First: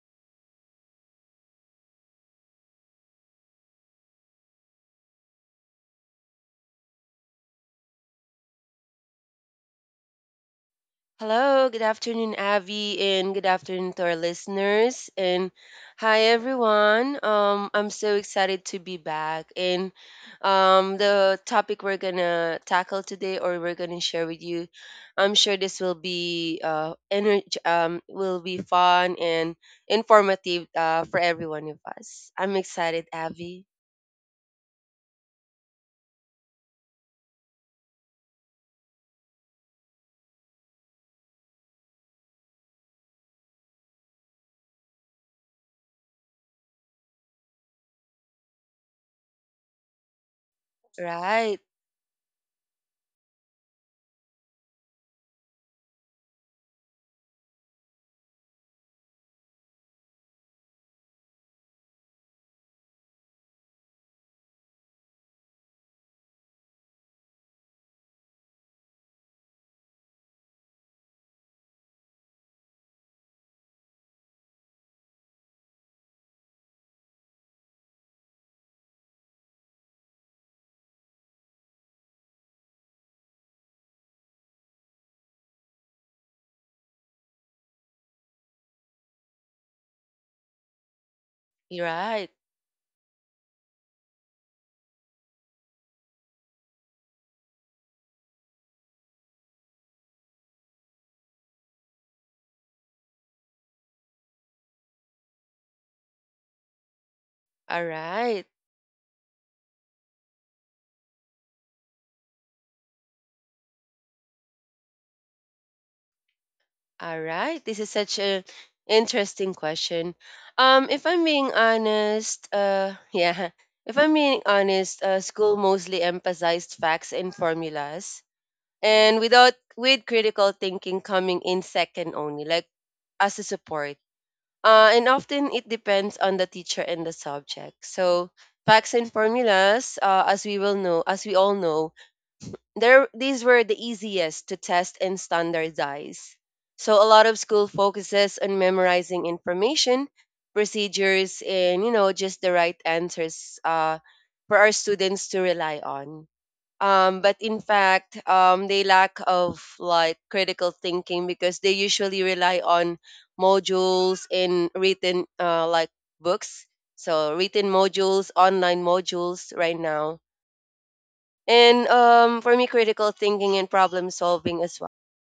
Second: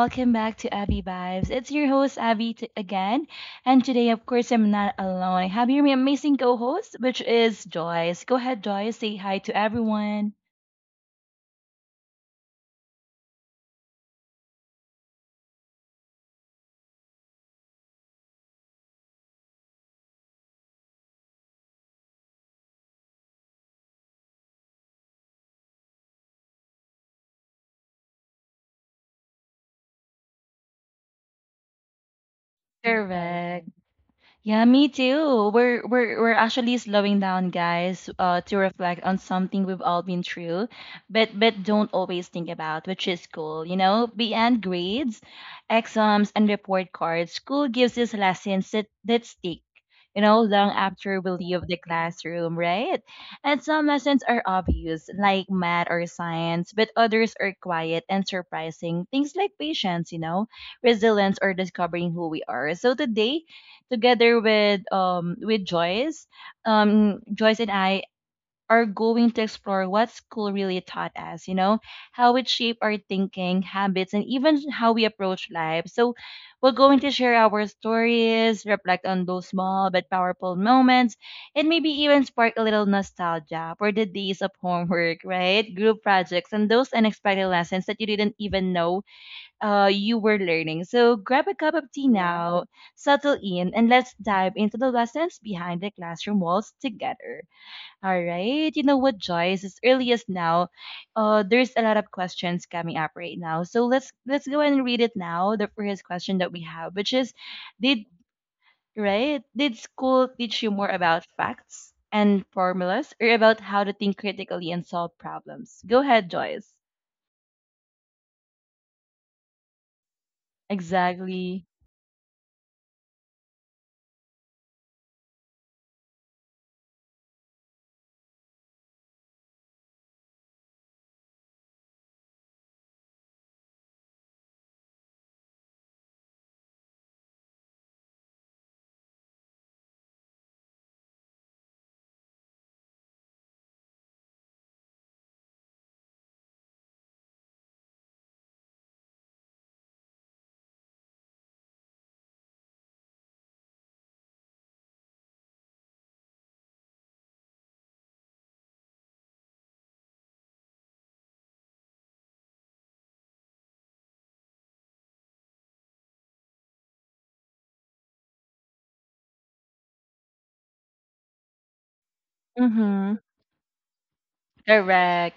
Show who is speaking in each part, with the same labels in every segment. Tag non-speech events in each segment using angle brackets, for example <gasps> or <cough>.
Speaker 1: welcome back to Abby Vibes. It's your host, Abby, again. And today, of course, I'm not alone. I have your amazing co host, which is Joyce. Go ahead, Joyce, say hi to everyone.
Speaker 2: Hello, good afternoon, Avi, and good afternoon to our listeners. And hi, everyone. I'm so excited to be back. And the topic we're gonna tackle today, or we're gonna share with you, I'm sure this will be energy, will be fun and informative for every one of us. I'm excited, Avi.
Speaker 1: Correct. Yeah, me too. We're actually slowing down, guys, to reflect on something we've all been through, but don't always think about, which is school. You know, beyond grades, exams, and report cards, school gives us lessons that stick. You know, long after we leave
Speaker 2: Right,
Speaker 1: the classroom, right? And some lessons are obvious, like math or science, but others are quiet and surprising. Things like patience, you know, resilience, or discovering who we are. So today together with Joyce, Joyce and I are going to explore what school really taught us, you know, how it shaped our thinking, habits, and even how we approach life. So we're going to share our stories, reflect on those small but powerful moments, and maybe even spark a little nostalgia for the days of homework, right? Group projects and those unexpected lessons that you didn't even know you were learning. So grab a cup
Speaker 2: you're
Speaker 1: of tea, yeah,
Speaker 2: right.
Speaker 1: now, settle in, and let's dive into the lessons behind the classroom walls together. All right. You know what, Joyce? As early as now, there's a lot of questions coming up right now. So let's go ahead and read it now. The first question that we have, which is,
Speaker 2: All
Speaker 1: did
Speaker 2: right.
Speaker 1: right? Did school teach you more about facts and formulas or about how to think critically and solve problems? Go ahead, Joyce.
Speaker 2: All right. This is such a interesting question. If I'm being
Speaker 1: Exactly.
Speaker 2: honest, <laughs> yeah, if I'm being honest, school mostly emphasized facts and formulas, and without with critical thinking coming in second only, like as a support. And often it depends on the teacher and the subject. So facts and formulas, as we will know, as we all know, there these were the easiest to test and standardize. So a lot of school focuses on memorizing information, procedures, and you know just the right answers for our students to rely on. But in fact, they lack of like critical thinking because they usually rely on modules in written like books. So written modules, online modules right now and for me critical
Speaker 1: Mm-hmm.
Speaker 2: thinking and problem solving as well.
Speaker 1: Correct.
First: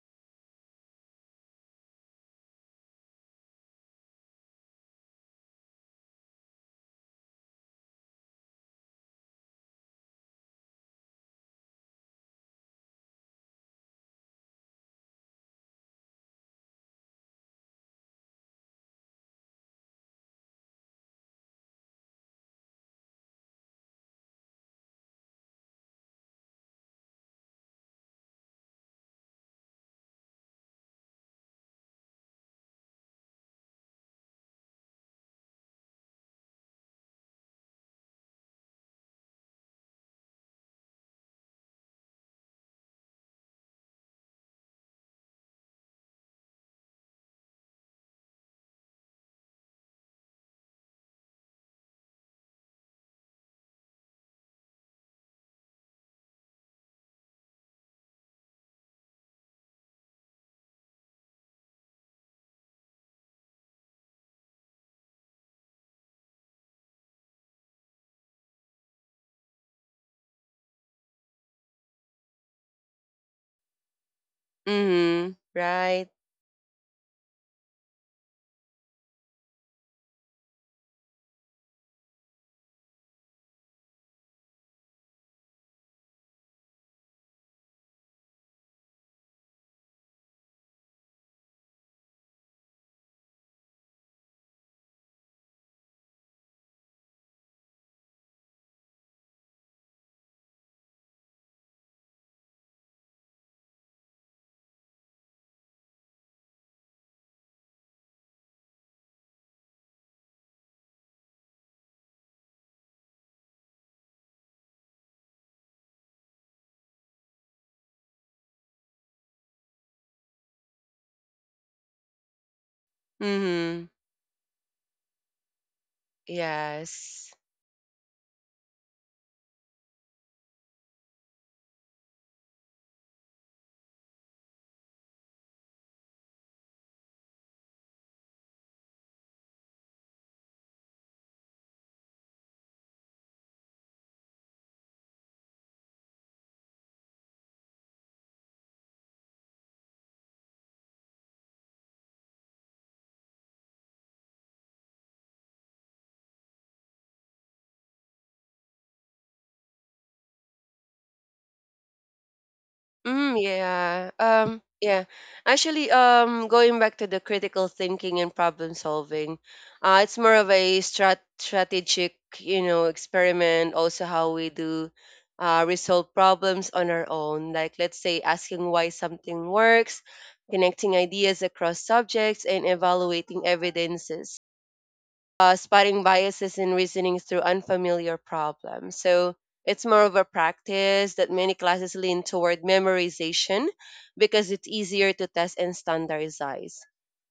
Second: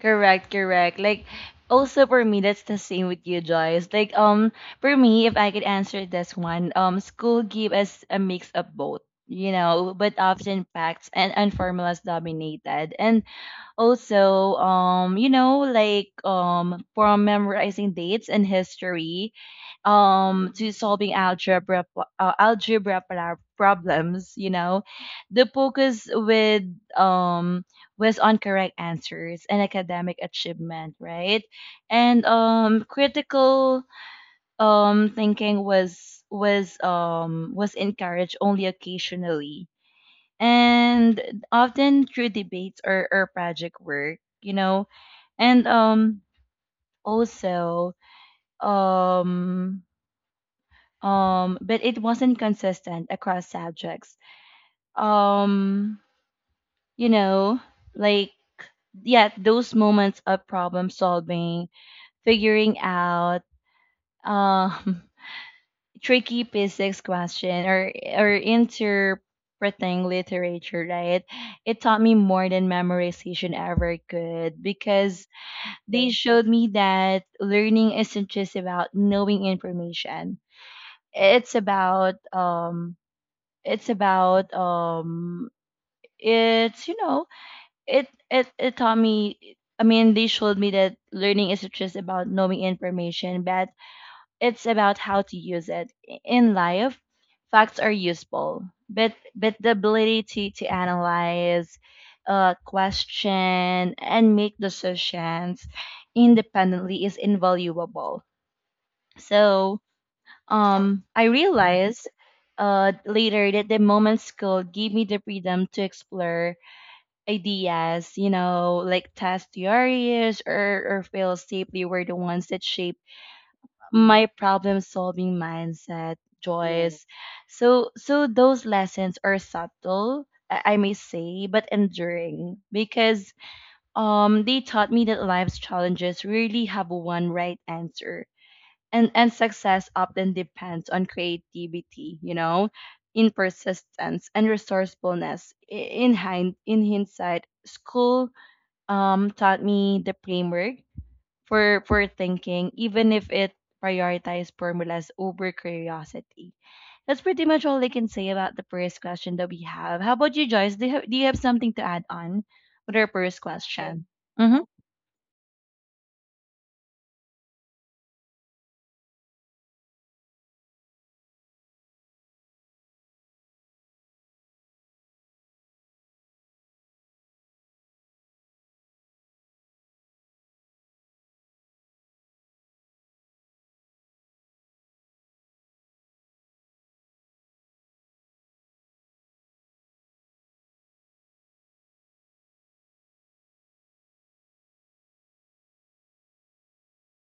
Speaker 1: Correct, correct. Like also for me that's the same with you, Joyce. Like for me, if I could answer this one, school give us a mix of both, you know, but often facts and unformalized dominated. And also, you know, like, from memorizing dates and history to solving algebra problems, you know, the focus with um was on correct answers and academic achievement, right? And critical thinking was encouraged only occasionally, and often through debates or project work, you know. And also, um but it wasn't consistent across subjects. um you know, like, yeah, those moments of problem solving, figuring out, um <laughs> tricky physics question or interpreting literature, right? It taught me more than memorization ever could because
Speaker 2: Mhm.
Speaker 1: they,
Speaker 2: Right.
Speaker 1: right, showed me that learning isn't just about knowing information. it's about um it's about um it's you know it it it taught me I mean, they showed me that learning isn't just about knowing information, but it's about how to use it in life. Facts are useful, but the ability to analyze, question, and make decisions independently is invaluable. So, I realized later that the moment school gave me the freedom to explore ideas, you know, like test theories or fail safely were the ones that shaped
Speaker 2: Mhm.
Speaker 1: my problem solving mindset, yes, Joyce.
Speaker 2: Yes.
Speaker 1: So those lessons are subtle, I may say, but enduring because they taught me that life's challenges really have one right answer, and success often depends on creativity, you know, in persistence and resourcefulness. In hindsight school taught me the framework for thinking, even if it prioritized formulas over curiosity. That's pretty much all I can say about the first question that we have. How about you, Joyce? Do you have something to add on with our
Speaker 2: mm
Speaker 1: first question?
Speaker 2: yeah um
Speaker 1: Mm-hmm.
Speaker 2: yeah actually, going back to the critical thinking and problem solving, it's more of a strategic you know experiment, also how we do resolve problems on our own, like let's say asking why something works, connecting ideas across subjects, and evaluating evidences, spotting biases in reasoning through unfamiliar problems. So it's more of a practice that many classes lean toward memorization because it's easier to test and standardize.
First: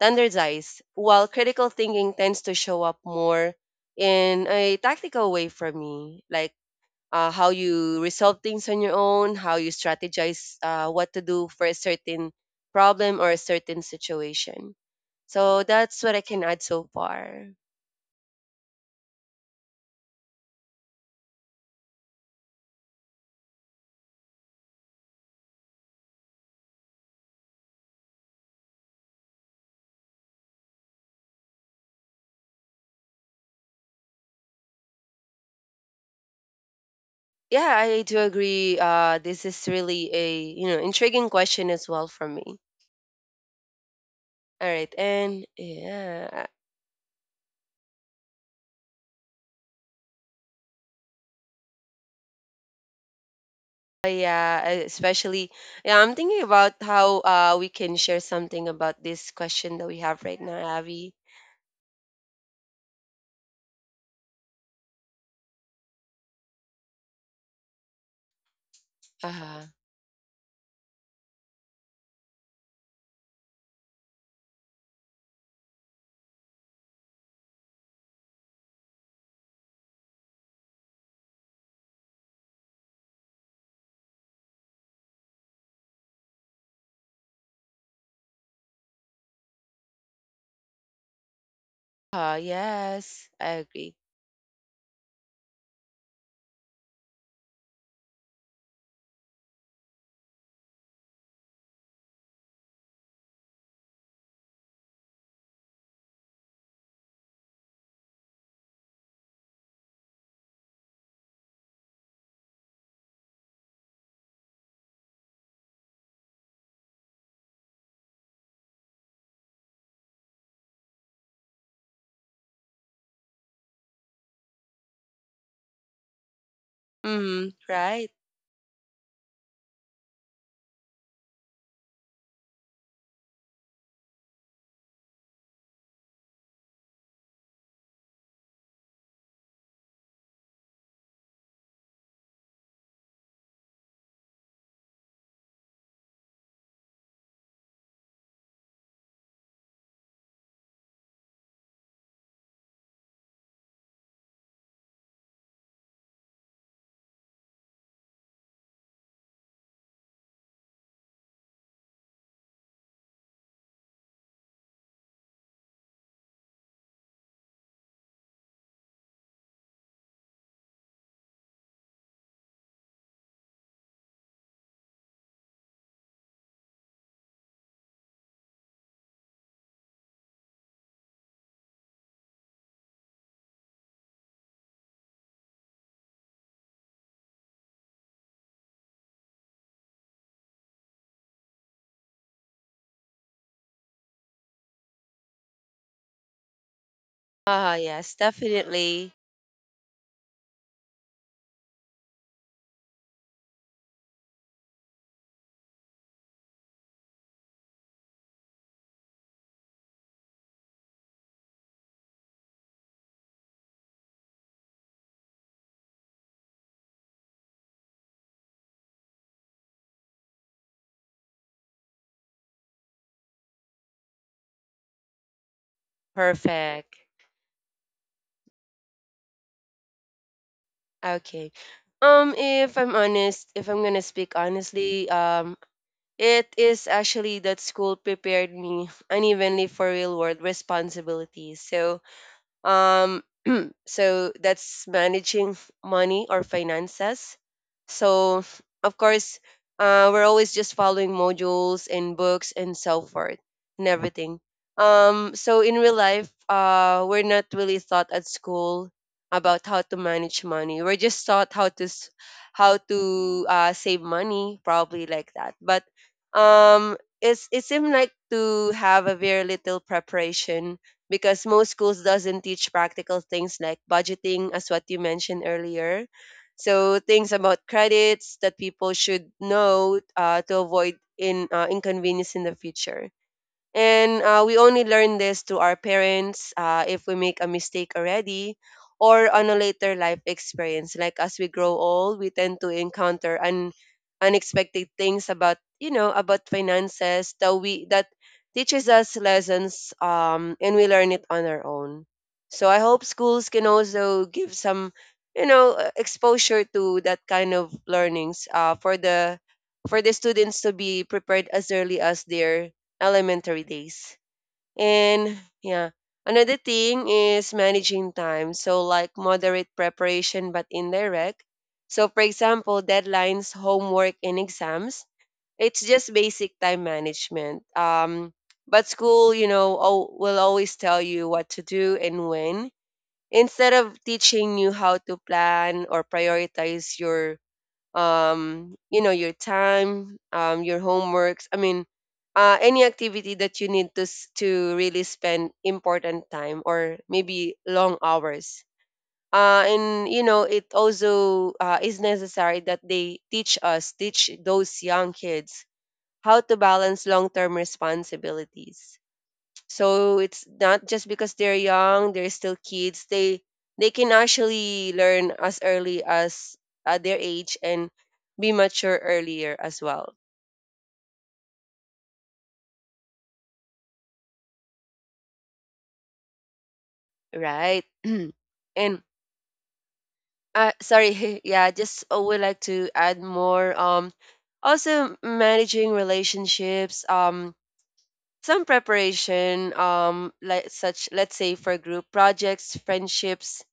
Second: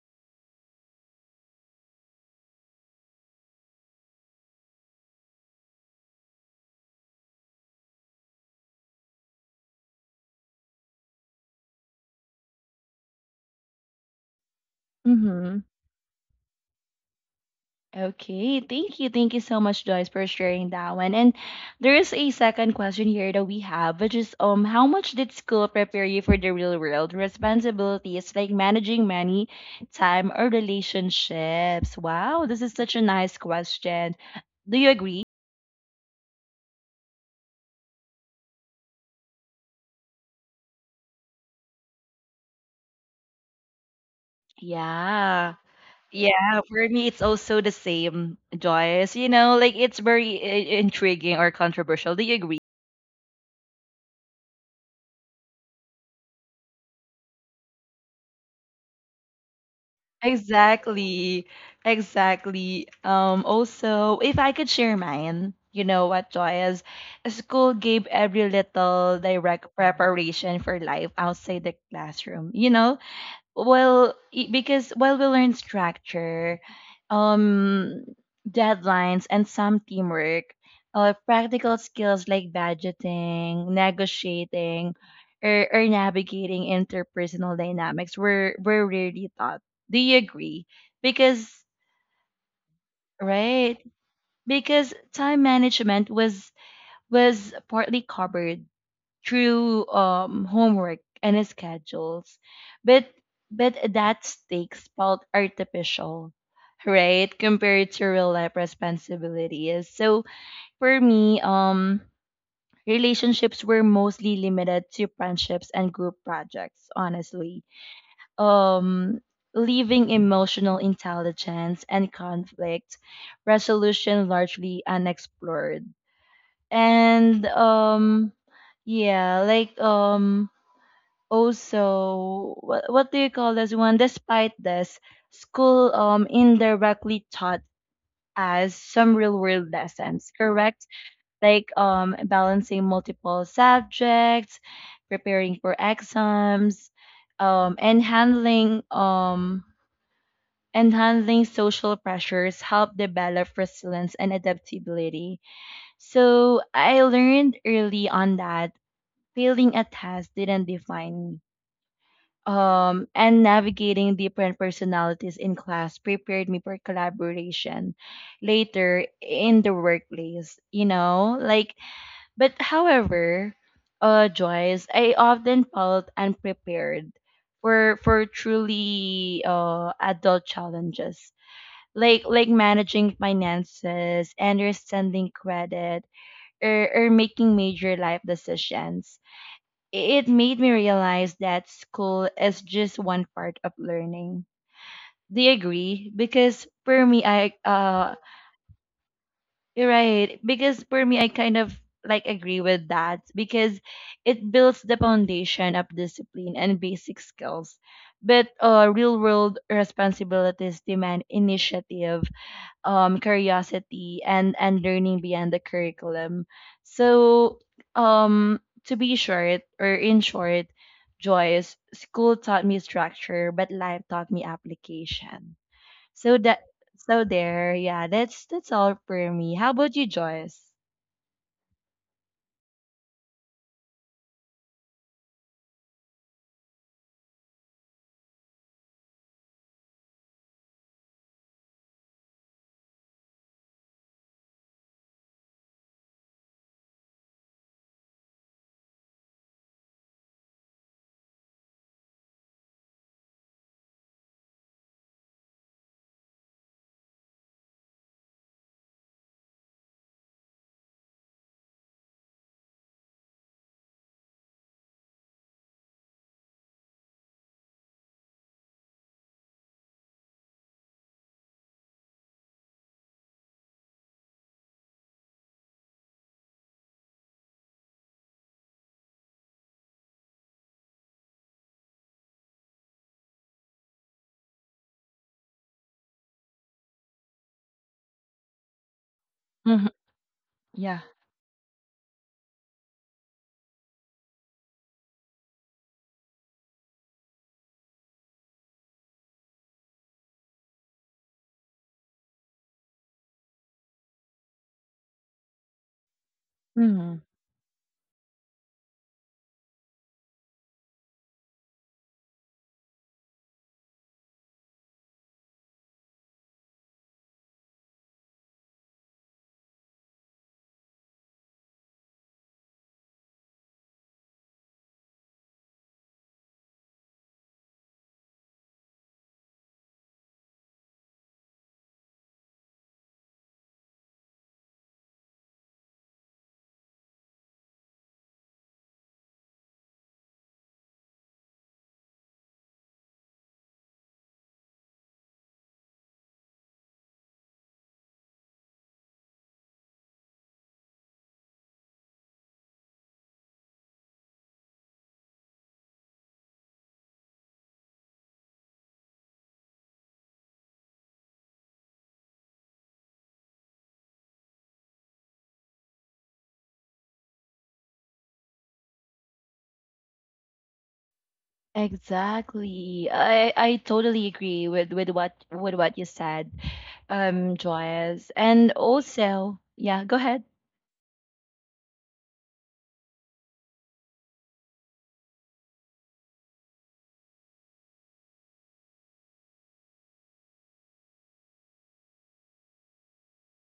Speaker 2: Standardize, while critical thinking tends to show up more in a tactical way for me, like how you resolve things on your own, how you strategize what to do for a certain problem or a certain situation.
Speaker 1: Mm-hmm.
Speaker 2: So that's what I can add so far.
Speaker 1: Okay, thank you. Thank you so much, Joyce, for sharing that one. And there is a second question here that we have, which is, how much did school prepare you for the real world responsibilities, like managing money, time, or relationships? Wow, this is such a nice question. Do you agree?
Speaker 2: Yeah, I do agree. This is really a you know intriguing question as well for me. All right, and
Speaker 1: Yeah.
Speaker 2: yeah,
Speaker 1: Yeah, for me it's also the same, Joyce. You know, like, it's very intriguing or controversial. Do you agree?
Speaker 2: yeah, especially yeah, I'm thinking about how we can share something about this question that we have right now, Abby.
Speaker 1: Exactly. Exactly. Also, if I could share mine, you know what, Joy is school gave every little
Speaker 2: Uh-huh.
Speaker 1: direct preparation for life outside the classroom. You know, well, because while we learn structure, um deadlines, and some teamwork, practical skills like budgeting, negotiating, or navigating interpersonal dynamics were rarely taught. Do you agree? Because,
Speaker 2: Yes, I
Speaker 1: right,
Speaker 2: agree.
Speaker 1: because time management was partly covered through, homework and schedules. But but that stakes felt artificial, right? Compared to real life responsibilities. So for me, relationships were mostly limited to friendships and group projects. Honestly, um. Leaving emotional intelligence and conflict resolution largely unexplored. And
Speaker 2: Mm-hmm, right.
Speaker 1: yeah, like, also, what do you call this one? Despite this, school indirectly taught us some real world lessons, correct? Like, balancing multiple subjects, preparing for exams, um and handling um and handling social pressures help develop resilience and adaptability. So I learned early on that failing a test didn't define me, and navigating different personalities in class prepared me for collaboration later in the workplace, you know? Like, but however, Joyce, I often felt unprepared for truly adult challenges. Like managing finances, understanding credit, or making major life decisions. It made me realize that school is just one part of learning. Do you agree? Because for me, I
Speaker 2: Yes, definitely.
Speaker 1: You're right. Because for me, I kind of like agree with that because it builds the foundation of discipline and basic skills. But real world responsibilities demand initiative, curiosity, and learning beyond the curriculum. So, um, to be short or in short, Joyce, school taught me structure, but life taught me application. So that
Speaker 2: Perfect.
Speaker 1: so there, yeah, that's all for me. How about you, Joyce?
Speaker 2: Okay. If I'm honest, if I'm gonna speak honestly, it is actually that school prepared me unevenly for real world responsibilities. So, um, so that's managing money or finances. So, of course, we're always just following modules and books and so forth and everything. So in real life, we're not really taught at school about how to manage money. We're just taught how to save money, probably like that. But it's it seemed like to have a very little preparation because most schools doesn't teach practical things like budgeting as what you mentioned earlier, so things about credits that people should know to avoid in inconvenience in the future, and we only learn this to our parents if we make a mistake already or on a
Speaker 1: Hmm.
Speaker 2: later life experience.
Speaker 1: Yeah.
Speaker 2: Like as we grow old, we tend to encounter unexpected things about, you know, about finances that we that teaches us lessons, and we learn it on our own. So I hope schools can also give some, you know, exposure to
Speaker 1: Hmm.
Speaker 2: that kind of learnings for the students to be prepared as early as their elementary days. And yeah, another thing is managing time. So, like moderate preparation but indirect. So, for example, deadlines, homework, and exams. It's just basic time management. But school, you know, will always tell you what to do and when, instead of teaching you how to plan or prioritize your you know, your time, your homeworks. I mean, any activity that you need to really spend important time or maybe long hours. And you know, it also is necessary that they teach us, teach those young kids how to balance long-term responsibilities, so it's not just because they're young, they're still kids. They can actually learn as early as at their age and be mature earlier as well,
Speaker 1: Exactly. I totally agree with what you said,
Speaker 2: right? <clears throat>
Speaker 1: Joyce. And
Speaker 2: And
Speaker 1: also, yeah, go ahead.
Speaker 2: sorry, <laughs> yeah, just would like to add more. Also managing relationships. Some preparation. Like such, let's say for group projects, friendships,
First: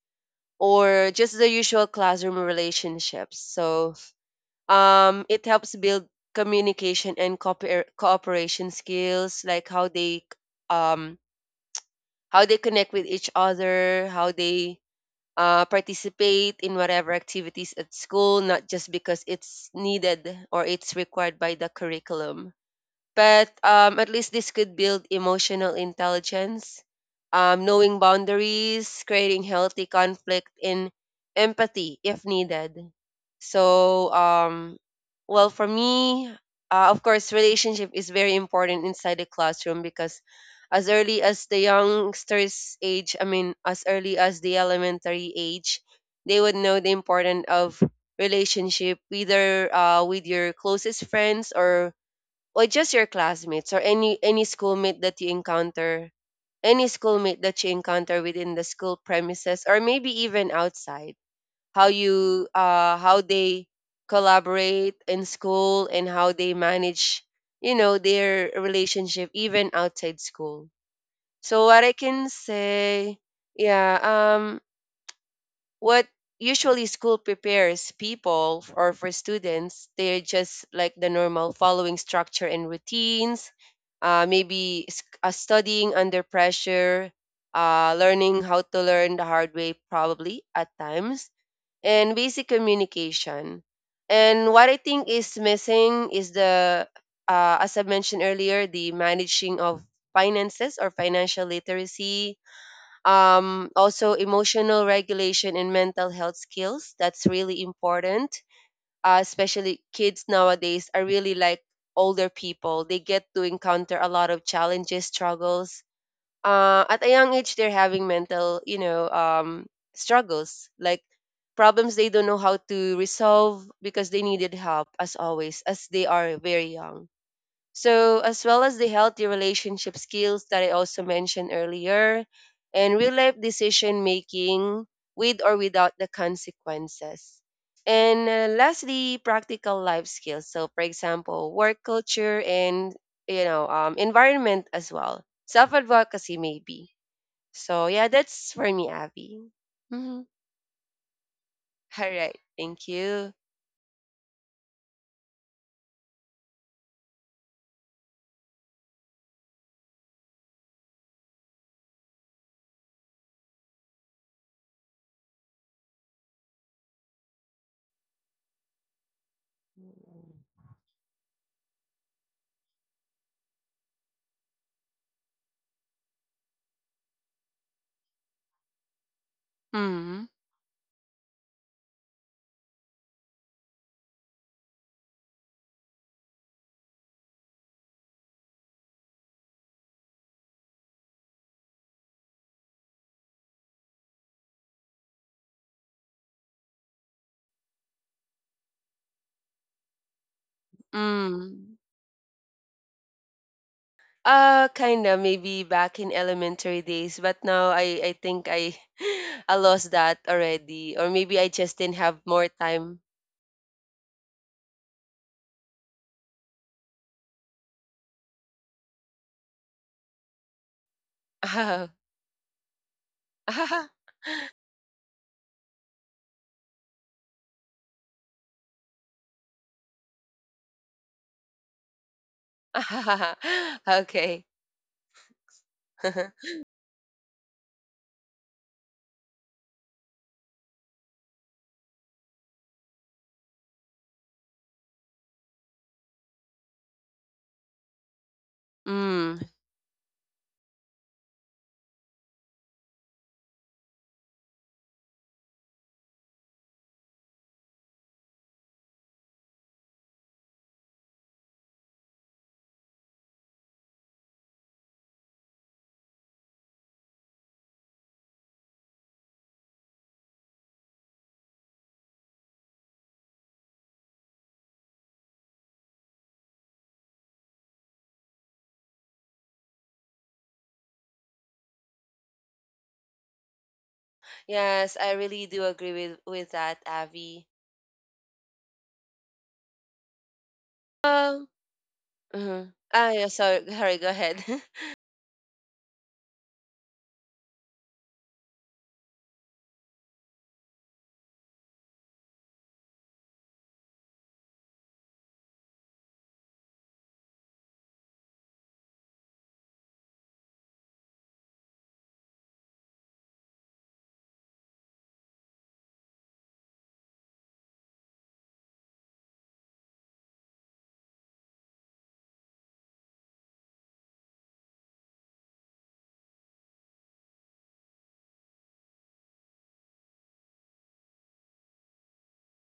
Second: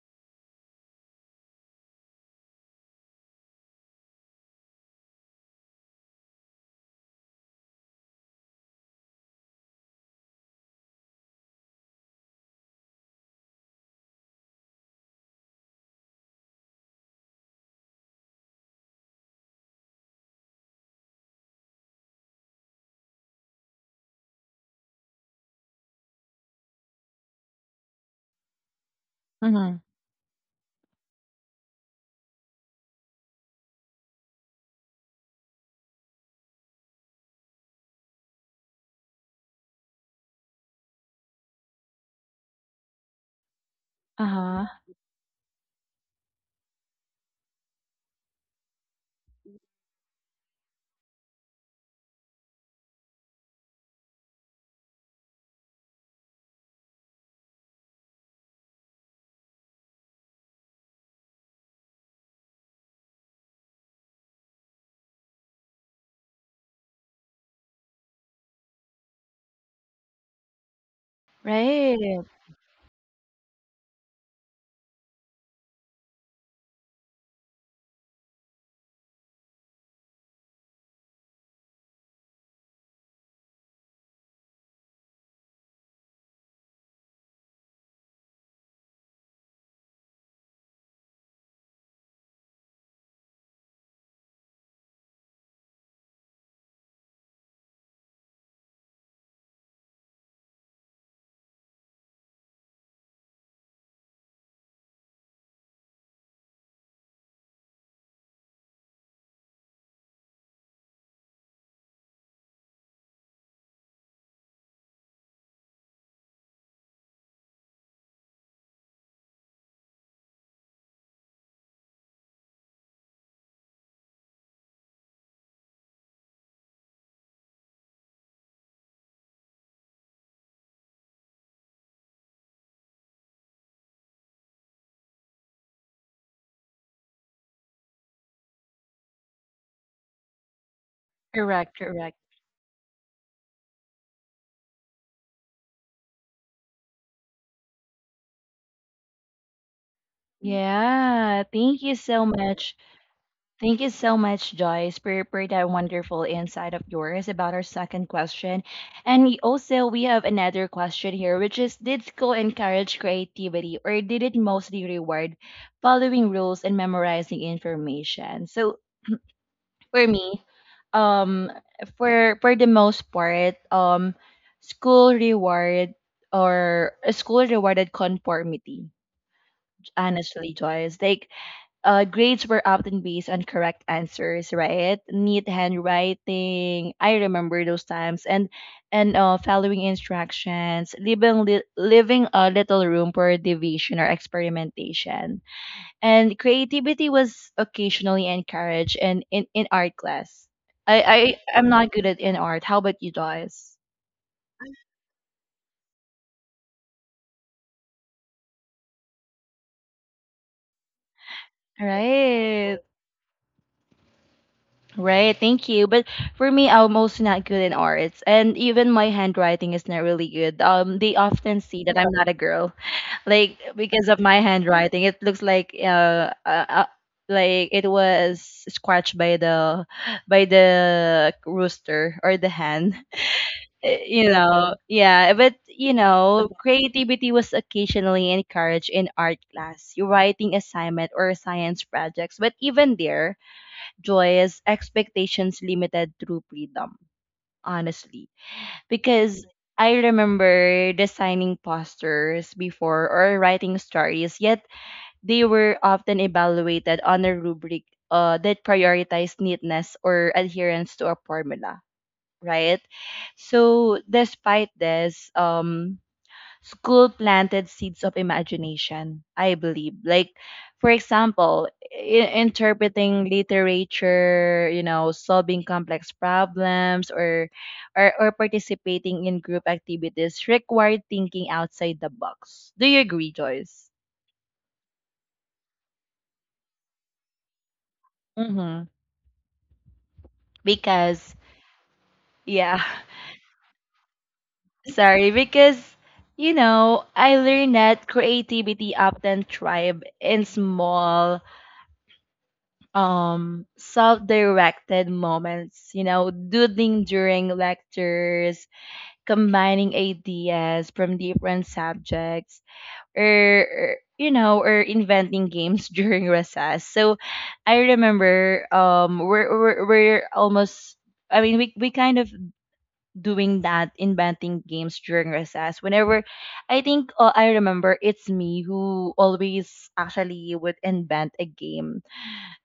Speaker 2: or just the usual classroom relationships. So it helps build communication and cooperation skills, like um, how they connect with each other, how they participate in whatever activities at school, not just because it's needed or it's required by the curriculum, but at least this could build emotional intelligence, knowing boundaries, creating
Speaker 1: Mm-hmm.
Speaker 2: healthy conflict, and empathy if needed. So, well, for me, of course, relationship is very important inside the classroom because as early as the youngsters' age, I mean, as early as the
Speaker 1: Uh-huh.
Speaker 2: elementary age, they would know the importance of relationship, either with your closest friends or just your classmates or any schoolmate that you encounter, within the school premises or maybe even outside, how you how they collaborate in school and how they manage, you know, their relationship even outside school. So what I
Speaker 1: Right.
Speaker 2: can say, yeah, what usually school prepares people f- or for students, they're just like the normal following structure and routines, maybe studying under pressure, learning how to learn the hard way probably at times, and basic communication. And what I think is missing is the, as I mentioned earlier, the managing of finances or financial literacy, also emotional regulation and mental health skills. That's really important. Especially kids nowadays are really like older people, they get to encounter a lot of challenges, struggles, at a young age they're having mental you know struggles, like problems they don't know how to resolve because they needed help as always as they are very young. So, as well as the healthy relationship skills that I also mentioned earlier, and real life decision making with or without the consequences. And lastly, practical life skills. So, for example,
Speaker 1: Correct,
Speaker 2: work
Speaker 1: correct.
Speaker 2: culture and you know environment as well. Self advocacy maybe. So yeah, that's for me, Abby. Mhm.
Speaker 1: Yeah. Thank you
Speaker 2: <laughs> All
Speaker 1: so
Speaker 2: right,
Speaker 1: much.
Speaker 2: thank you.
Speaker 1: Thank you so much, Joyce, for that wonderful insight of yours about our second question. And we also, we have another question here, which is, did school encourage creativity or did it mostly reward following rules and memorizing information? So for me, um, for the most part, school reward school rewarded conformity. Honestly, Joyce, like, grades were often based on correct answers, right? Neat handwriting. I remember those times, and following instructions, leaving leaving a little room for deviation or experimentation, and creativity was occasionally encouraged. And in art class, I am
Speaker 2: Mm-hmm.
Speaker 1: not good at in art. How about you, Joyce?
Speaker 2: Kinda maybe back in elementary days, but now I think I <laughs> I lost that already, or maybe I just didn't have more
Speaker 1: Right.
Speaker 2: time.
Speaker 1: Right, thank you. But for me, I'm also not good in arts, and even my handwriting is not really good. They often see that I'm
Speaker 2: <laughs>
Speaker 1: not a girl, like, because of my handwriting, it looks like it was scratched by the rooster or the hen. <laughs> You
Speaker 2: Okay.
Speaker 1: know, yeah. But, you
Speaker 2: <laughs>
Speaker 1: know, creativity was occasionally encouraged in art class, your writing assignment or science projects. But even there, Joy is expectations limited through freedom, honestly.
Speaker 2: Mm.
Speaker 1: Because I remember designing posters before or writing stories, yet they were often evaluated on a rubric that prioritized neatness or adherence to a formula, right? So, despite this, school planted seeds of imagination, I believe. Like, for example, interpreting literature, you know, solving complex problems, or participating in group activities required thinking outside the box. Do you agree, Joyce?
Speaker 2: Yes, I really do agree with that, Avi.
Speaker 1: Mm-hmm. Because,
Speaker 2: Um. Mhm.
Speaker 1: yeah, <laughs>
Speaker 2: Ah, yeah. Sorry, <laughs> sorry. Go ahead. <laughs>
Speaker 1: sorry, because, you know, I learned that creativity often thrive in small self-directed moments, you know, doodling during lectures, combining ideas from different subjects, or, you know or inventing games <laughs> during recess. So I remember, we're almost, I mean, we kind of doing that, inventing games during recess. Whenever I think, I remember it's me who always actually would invent a game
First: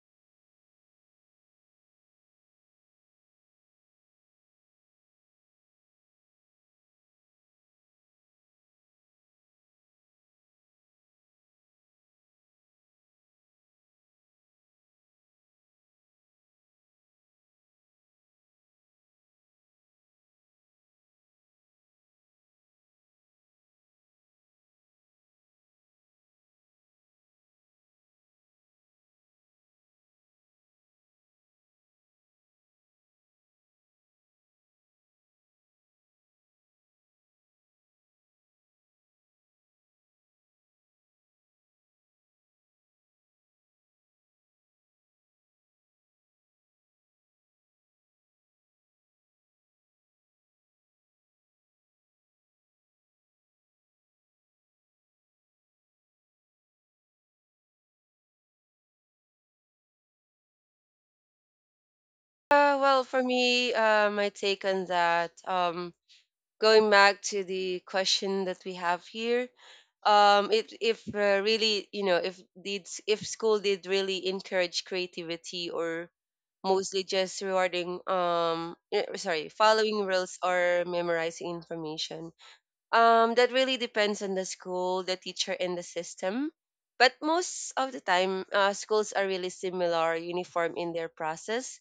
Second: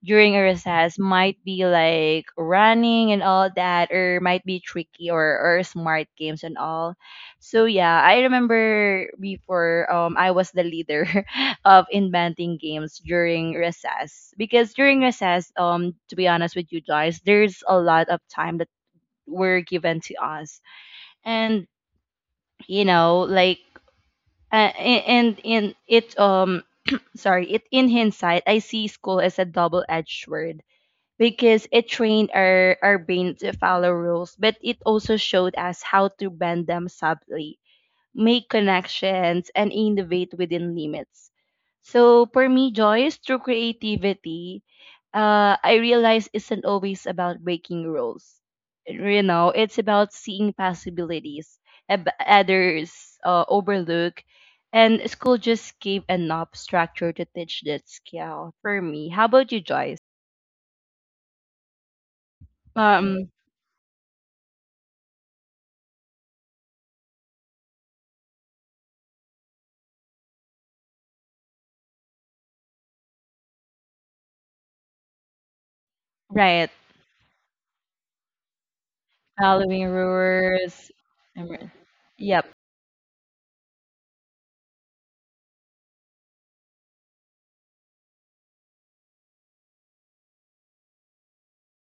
Speaker 1: during a recess, might be like running and all that, or might be tricky or smart games and all. So yeah, I remember before, I was the leader <laughs> of inventing games during recess, because during recess, to be honest with you guys, there's a lot of time that were given to us. And, you know, like, a- and in it <clears throat> sorry it in hindsight, I see school as a double-edged sword because it trained our brain to follow rules, but it also showed us how to bend them subtly, make connections, and innovate within limits. So for me, Joyce, through creativity, I realize isn't always about breaking rules. You know, it's about seeing possibilities others overlook, and school just gave enough structure to teach that skill for me. How about you, Joyce?
Speaker 2: Well, for
Speaker 1: Um,
Speaker 2: me, my take on that, going back to the question that we have here, if really you know if did if school did really encourage creativity or
Speaker 1: Right,
Speaker 2: mostly just rewarding sorry,
Speaker 1: following
Speaker 2: following rules or
Speaker 1: rules. and
Speaker 2: memorizing
Speaker 1: re-
Speaker 2: information,
Speaker 1: Yep.
Speaker 2: that really depends on the school, the teacher, and the system, but most of the time, schools are really similar, uniform in their process.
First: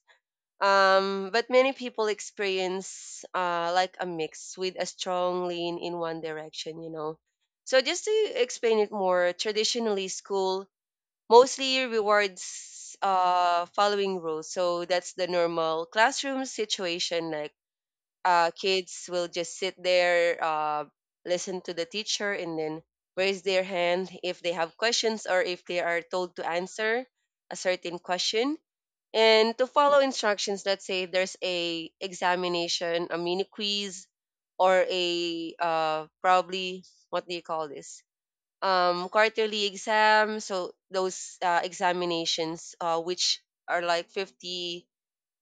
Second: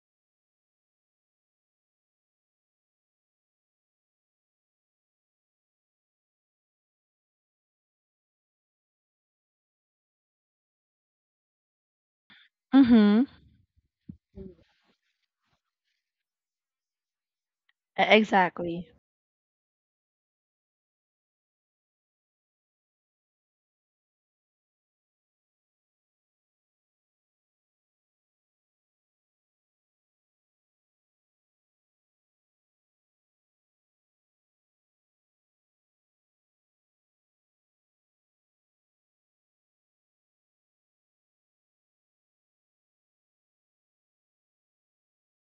Speaker 2: But many people experience like a mix with a strong lean in one direction, you know. So just to explain it more, traditionally school mostly rewards
Speaker 1: Mm-hmm.
Speaker 2: following rules. So that's the normal classroom situation. Like
Speaker 1: Exactly.
Speaker 2: kids will just sit there, listen to the teacher, and then raise their hand if they have questions or if they are told to answer a certain question and to follow instructions. Let's say there's a examination, a mini quiz, or a probably what do you call this, quarterly exam. So those examinations which are like 50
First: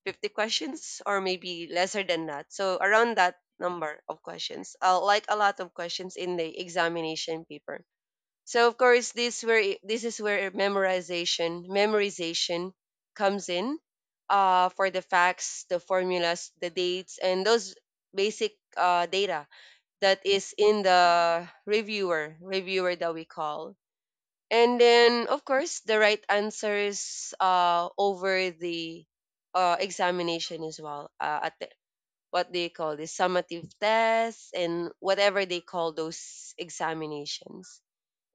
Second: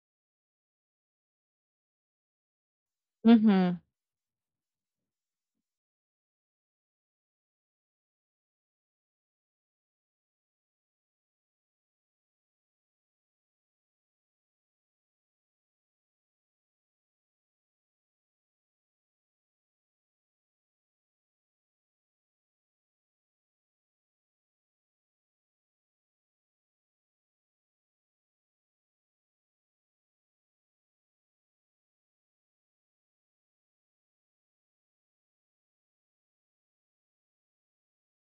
Speaker 2: questions or maybe lesser than that, so around that
Speaker 1: Mm-hmm.
Speaker 2: number of questions, like a lot of questions in the examination paper. So of course this is where memorization comes in, for the facts, the formulas, the dates, and those basic data that is in the reviewer that we call. And then of course the right answers over the examination as well at the, what they call the summative tests and whatever they call those examinations.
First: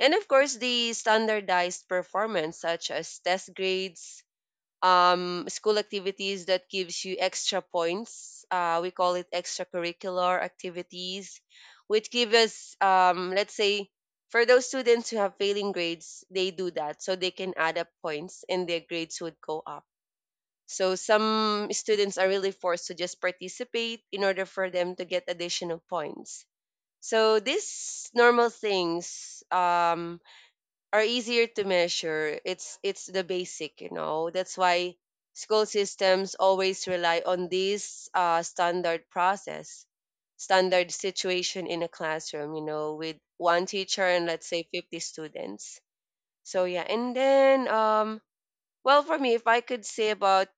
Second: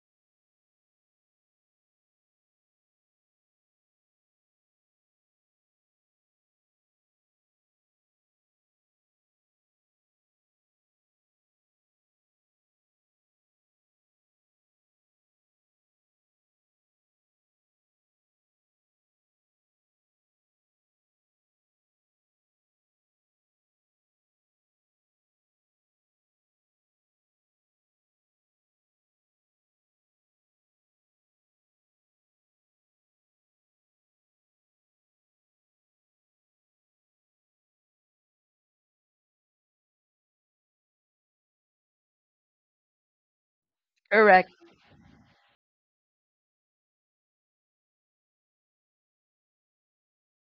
Speaker 2: And of course, the standardized performance, such as test grades, school activities that gives you extra points. We call it extracurricular activities, which give us, let's say, for those students who have failing grades, they do that so they can add up points and their grades would go up. So some students are really forced to just participate in order for them to get additional points. So these normal things are easier to measure. It's the basic, you know. That's why school systems always rely on this standard process, standard situation in a classroom, you know, with one teacher and let's
Speaker 1: Correct.
Speaker 2: say 50 students. So yeah, and then well for me, if I could say about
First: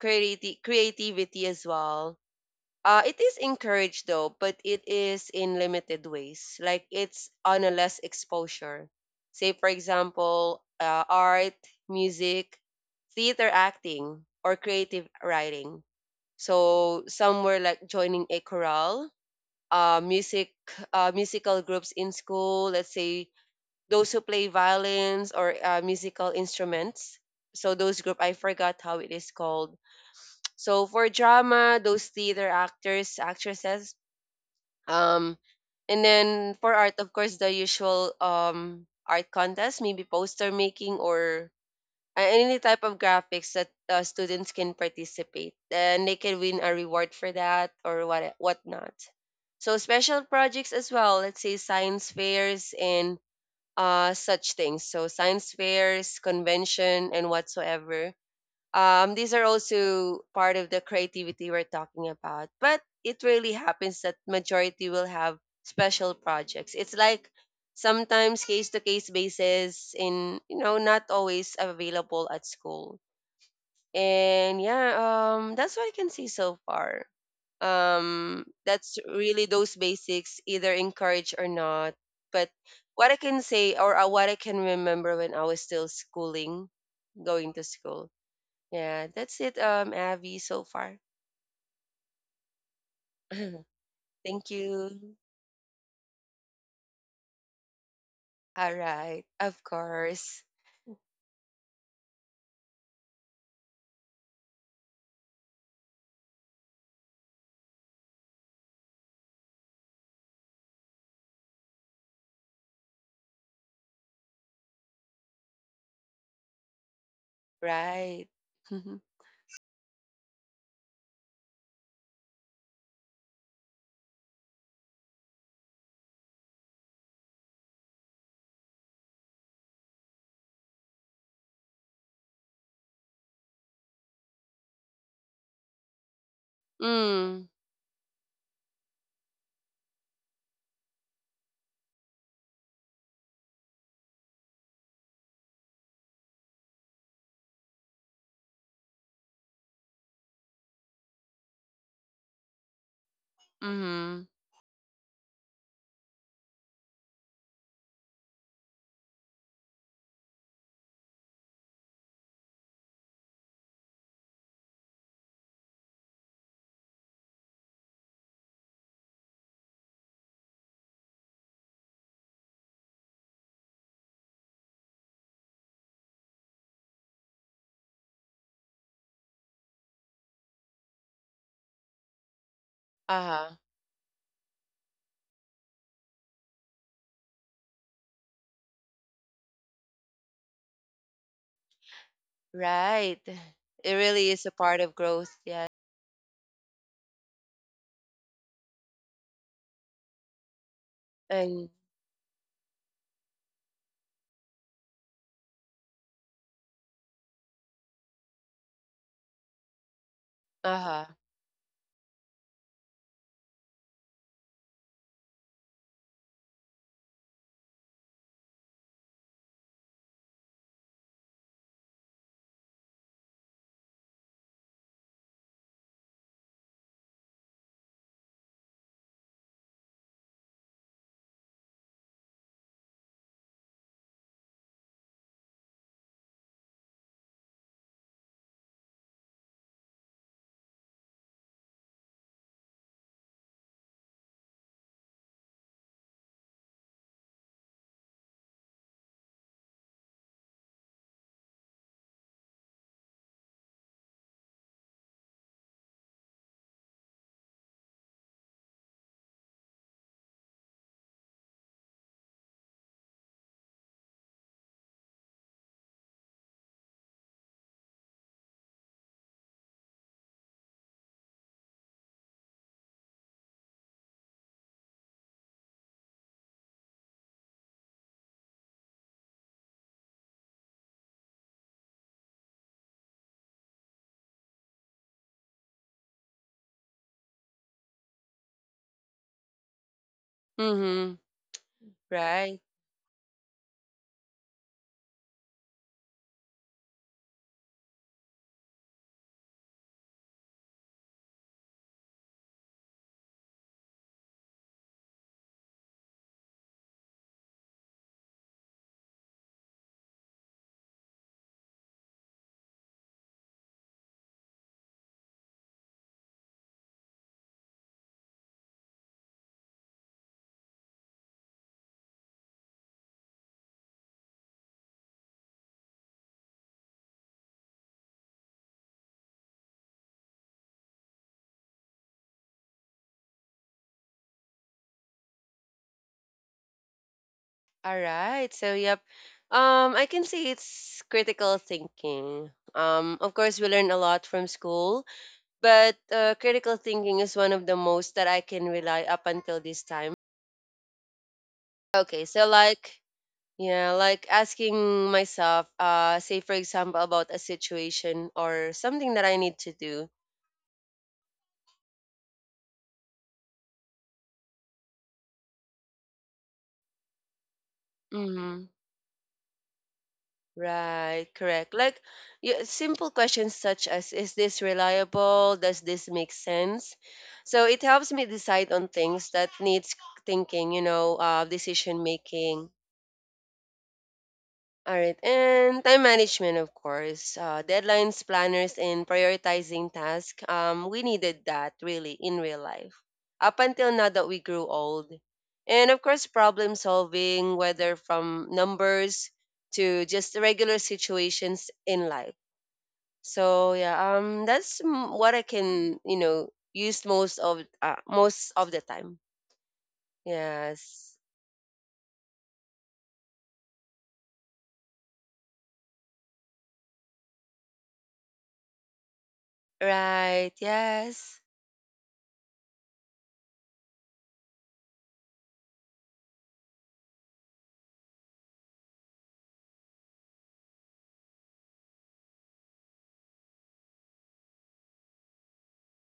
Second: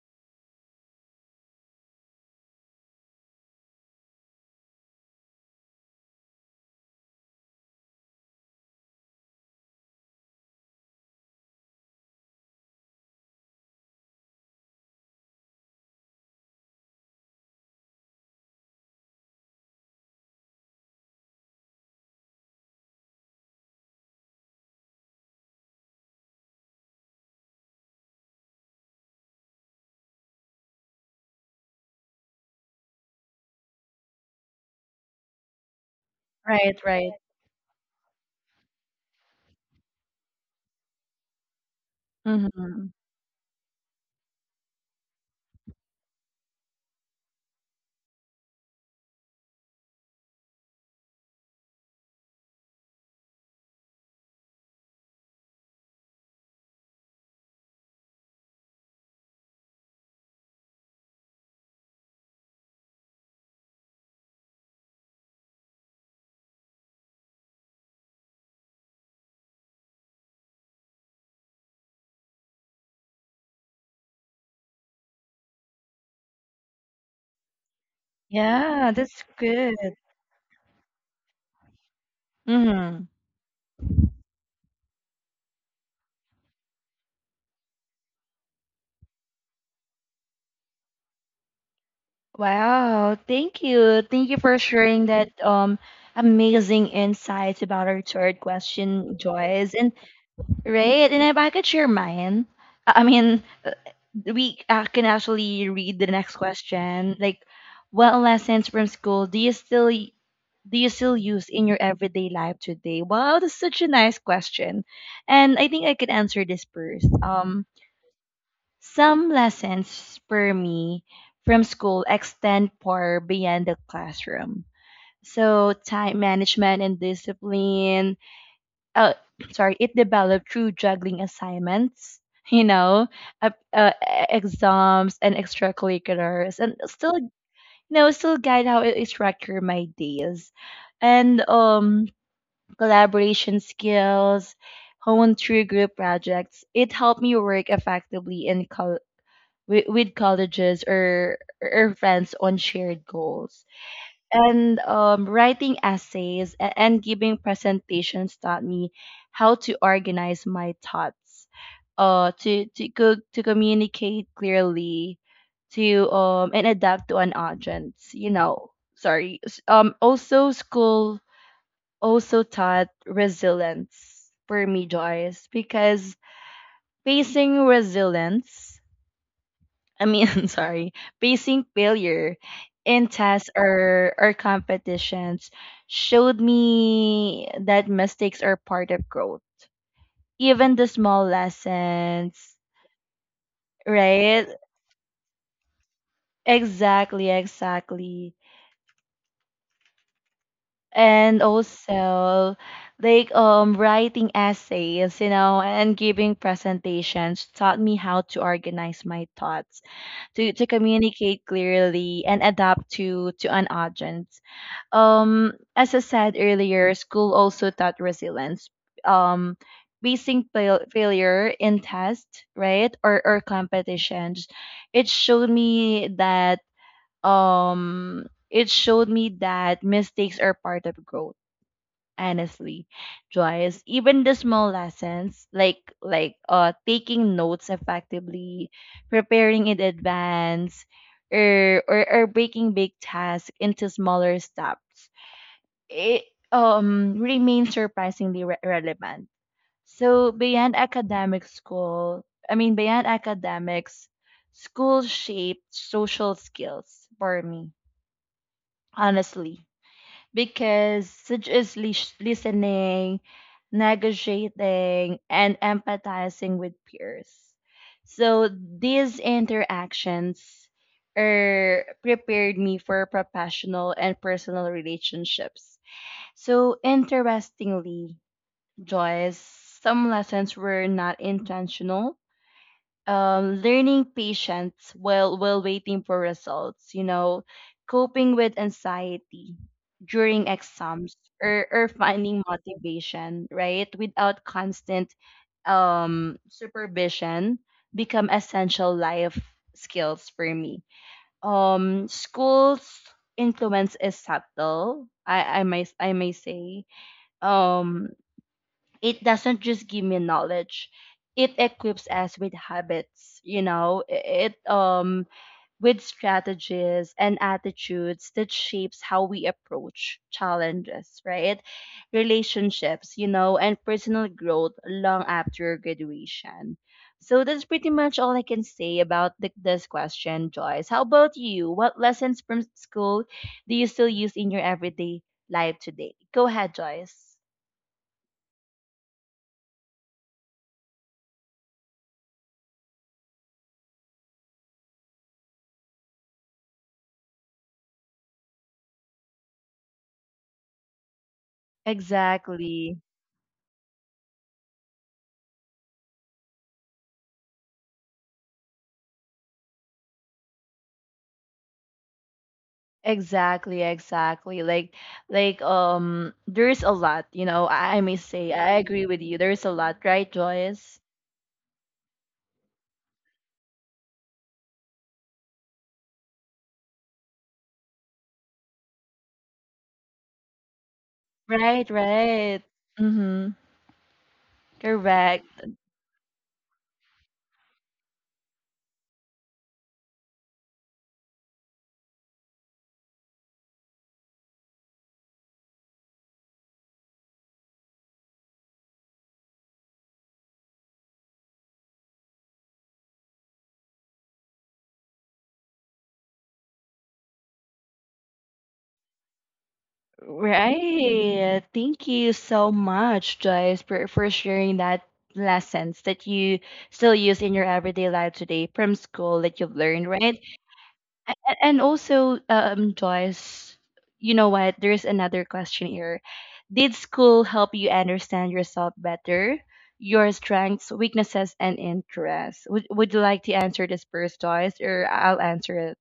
Speaker 2: creativity as well, it is encouraged though, but it is in limited ways. Like it's on a less exposure. Say, for example, art, music, theater acting, or creative writing. So somewhere like joining a chorale, music, musical groups in school. Let's say those who play violins or musical instruments. So those group, I forgot how it is called. So for drama, those theater actors, actresses um, and then for
Speaker 1: Right,
Speaker 2: art, of
Speaker 1: right.
Speaker 2: course, the usual art contest, maybe poster making or any type
Speaker 1: Mm-hmm.
Speaker 2: of graphics that students can participate, and they can win a reward for that or whatnot. So special projects as well, let's say science fairs and such things. So science fairs, convention, and whatsoever, these are also part of the creativity we're talking about, but it really happens that majority will have special projects. It's like sometimes case to case basis in, you know, not always available at school. And that's what I can see so far.
Speaker 1: Yeah,
Speaker 2: That's
Speaker 1: that's
Speaker 2: really those
Speaker 1: good.
Speaker 2: basics, either encouraged or not. But
Speaker 1: Mm-hmm.
Speaker 2: what I can say, or what I can remember when I was still schooling, going to school, yeah, that's it, Abby, so far.
Speaker 1: Wow, thank you.
Speaker 2: <clears throat>
Speaker 1: Thank you
Speaker 2: Thank
Speaker 1: for sharing
Speaker 2: you.
Speaker 1: that amazing insights about our third
Speaker 2: All
Speaker 1: question,
Speaker 2: right, of
Speaker 1: Joyce. And,
Speaker 2: course.
Speaker 1: right, and if I could share mine, I mean, we can actually read the next question. Like, what lessons from school do you still use in your everyday life today? Wow, that's such a nice question. And I think I could answer this first.
Speaker 2: Right. <laughs> mm,
Speaker 1: Some lessons spur me from school extend far beyond the classroom. So time management and discipline. Uh, Sorry, it developed through juggling assignments. <laughs> You know, uh, uh, Exams and extracurriculars, and still guide how I structure my days. And collaboration skills, honed through group projects. It helped me work effectively with colleges or friends on shared goals.
Speaker 2: mm-hmm.
Speaker 1: And writing essays and giving presentations taught me how to organize my thoughts, to communicate clearly, to and adapt to an audience. Sorry. Also school also taught resilience for me, Joyce, because facing resilience, I mean, <laughs> I'm sorry, facing failure in tests
Speaker 2: Uh-huh.
Speaker 1: or competitions showed me that mistakes are part of growth. Even the small lessons,
Speaker 2: Right. It really is a
Speaker 1: right?
Speaker 2: part of growth, yeah.
Speaker 1: Exactly, exactly. And
Speaker 2: And
Speaker 1: also, like writing essays, and giving presentations taught me how to organize my thoughts to
Speaker 2: uh-huh.
Speaker 1: communicate clearly and adapt to an audience. As I said earlier, school also taught resilience. um Facing failure in tests, right? Or competitions, it showed me that mistakes are part of growth. Honestly, Joyce, even the small lessons, like taking notes effectively, preparing in advance, or breaking big tasks into smaller steps, it remains surprisingly relevant. So beyond academic school, I mean, beyond academics, school shaped social skills for me, honestly, because such as listening, negotiating, and empathizing with peers. So these interactions, prepared me for professional and personal relationships. So interestingly, Joyce, some lessons were not intentional. Learning patience while waiting for results, coping with anxiety during
Speaker 2: Mm-hmm.
Speaker 1: exams, or finding
Speaker 2: Right.
Speaker 1: motivation, right? Without constant supervision become essential life skills for me. School's influence is subtle, I may say. Um it doesn't just give me knowledge. It equips us with habits, you know it with strategies and attitudes that shapes how we approach challenges, right? Relationships, and personal growth long after graduation. So that's pretty much all I can say about this question, Joyce. How about you? What lessons from school do you still use in your everyday life today? Go ahead, Joyce.
Speaker 2: All right. So yep. I can see it's critical thinking. Of course, we learn a lot from school, but critical thinking is one of the most that I can rely up until this time. Okay, so
Speaker 1: Exactly.
Speaker 2: like, yeah, like asking myself, say, for example, about a situation or something that I need to do.
Speaker 1: Exactly, exactly. Like, there's a lot, I may say,
Speaker 2: Mm-hmm.
Speaker 1: I agree with you. There's a lot, right, Joyce?
Speaker 2: Right, correct. Like, yeah, simple questions such as, is this reliable? Does this make sense? So it helps me decide on things that needs thinking, you know,
Speaker 1: Right,
Speaker 2: decision
Speaker 1: right.
Speaker 2: making.
Speaker 1: Mm-hmm.
Speaker 2: All right.
Speaker 1: Correct.
Speaker 2: And time management, of course, deadlines, planners, and prioritizing tasks. We needed that really in real life. Up until now that we grew old. And of course, problem solving, whether from numbers to just regular situations in life. So yeah, that's what I can, you know, use most of the time. Yes.
Speaker 1: Right. Thank you so much, Joyce, for sharing that lessons that you still use in your everyday life today from school that you've learned, right?
Speaker 2: Right.
Speaker 1: A-
Speaker 2: Yes.
Speaker 1: a- And also, Joyce, you know what? There's another question here. Did school help you understand yourself better, your strengths, weaknesses, and interests? Would you like to answer this first, Joyce, or I'll answer it?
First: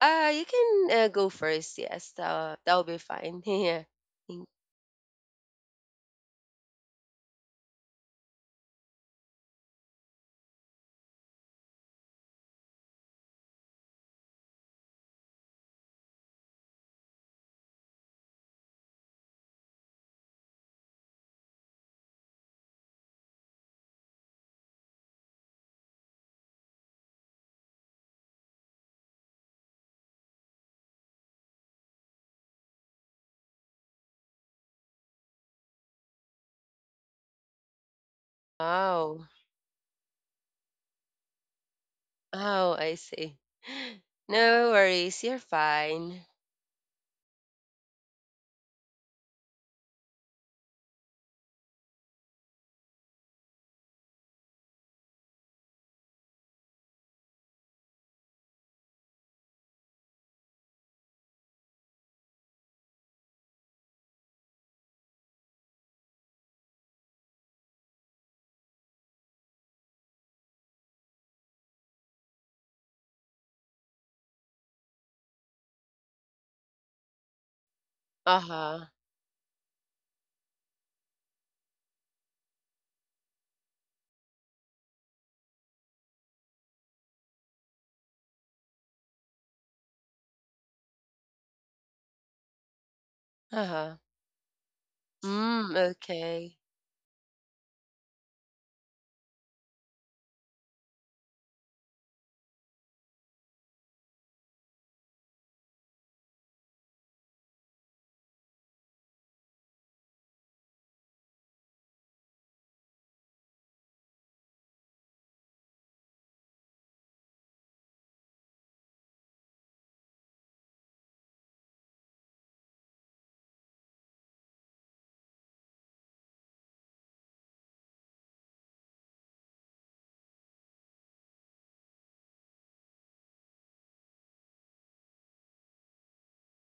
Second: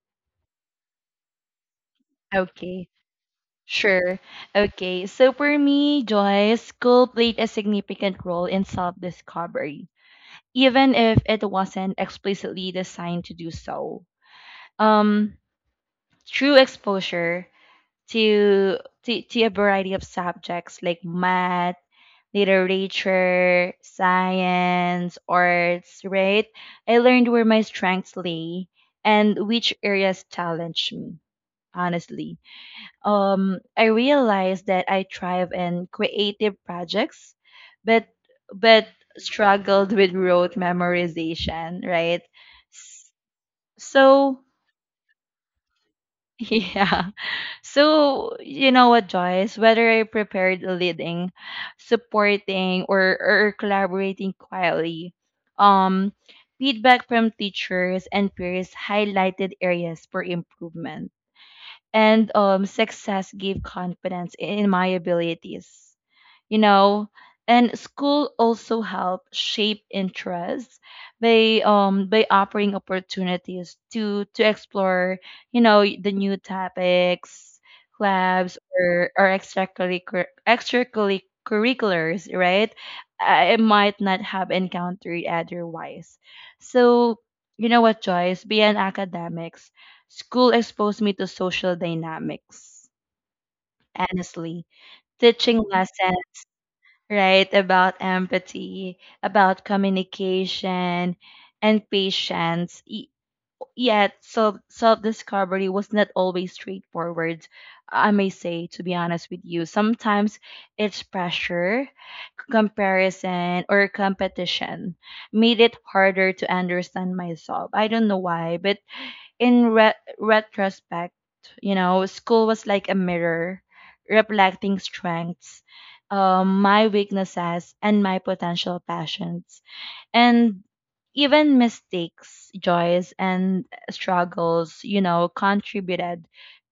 Speaker 2: You can, go first. Yes, that'll
Speaker 1: Okay.
Speaker 2: be fine. <laughs> Yeah.
Speaker 1: Sure.
Speaker 2: Thank
Speaker 1: Okay. So for me, Joyce, school played a significant role in self-discovery, even if it wasn't explicitly designed to do so. Um, Through exposure, to to a variety of subjects like math, literature, science, arts, right? I learned where my strengths lay and which areas challenged me, honestly. I realized that I thrive in creative projects, but but
Speaker 2: Wow.
Speaker 1: struggled with rote memorization, right?
Speaker 2: Oh, I
Speaker 1: S-
Speaker 2: see. <gasps> <laughs>
Speaker 1: So,
Speaker 2: No worries. You're fine.
Speaker 1: <laughs> yeah. So, you know what, Joyce? Whether I prepared leading, supporting, or collaborating quietly, um, feedback from teachers and peers highlighted areas for improvement. And success gave confidence in my abilities, you know and school also help shape interests by offering opportunities to explore, the new topics, labs,
Speaker 2: Uh-huh.
Speaker 1: or extracurriculars, right? I might not have encountered otherwise. So, you know what, Joyce? Beyond academics, school exposed me to social dynamics,
Speaker 2: Uh-huh.
Speaker 1: honestly, teaching
Speaker 2: Mm,
Speaker 1: lessons,
Speaker 2: okay.
Speaker 1: right? About empathy, about communication, and patience. Yet, self discovery was not always straightforward. I may say, to be honest with you, sometimes it's pressure, comparison, or competition made it harder to understand myself. I don't know why, but in retrospect, school was like a mirror reflecting strengths, my weaknesses, and my potential passions. And even mistakes, joys, and struggles, contributed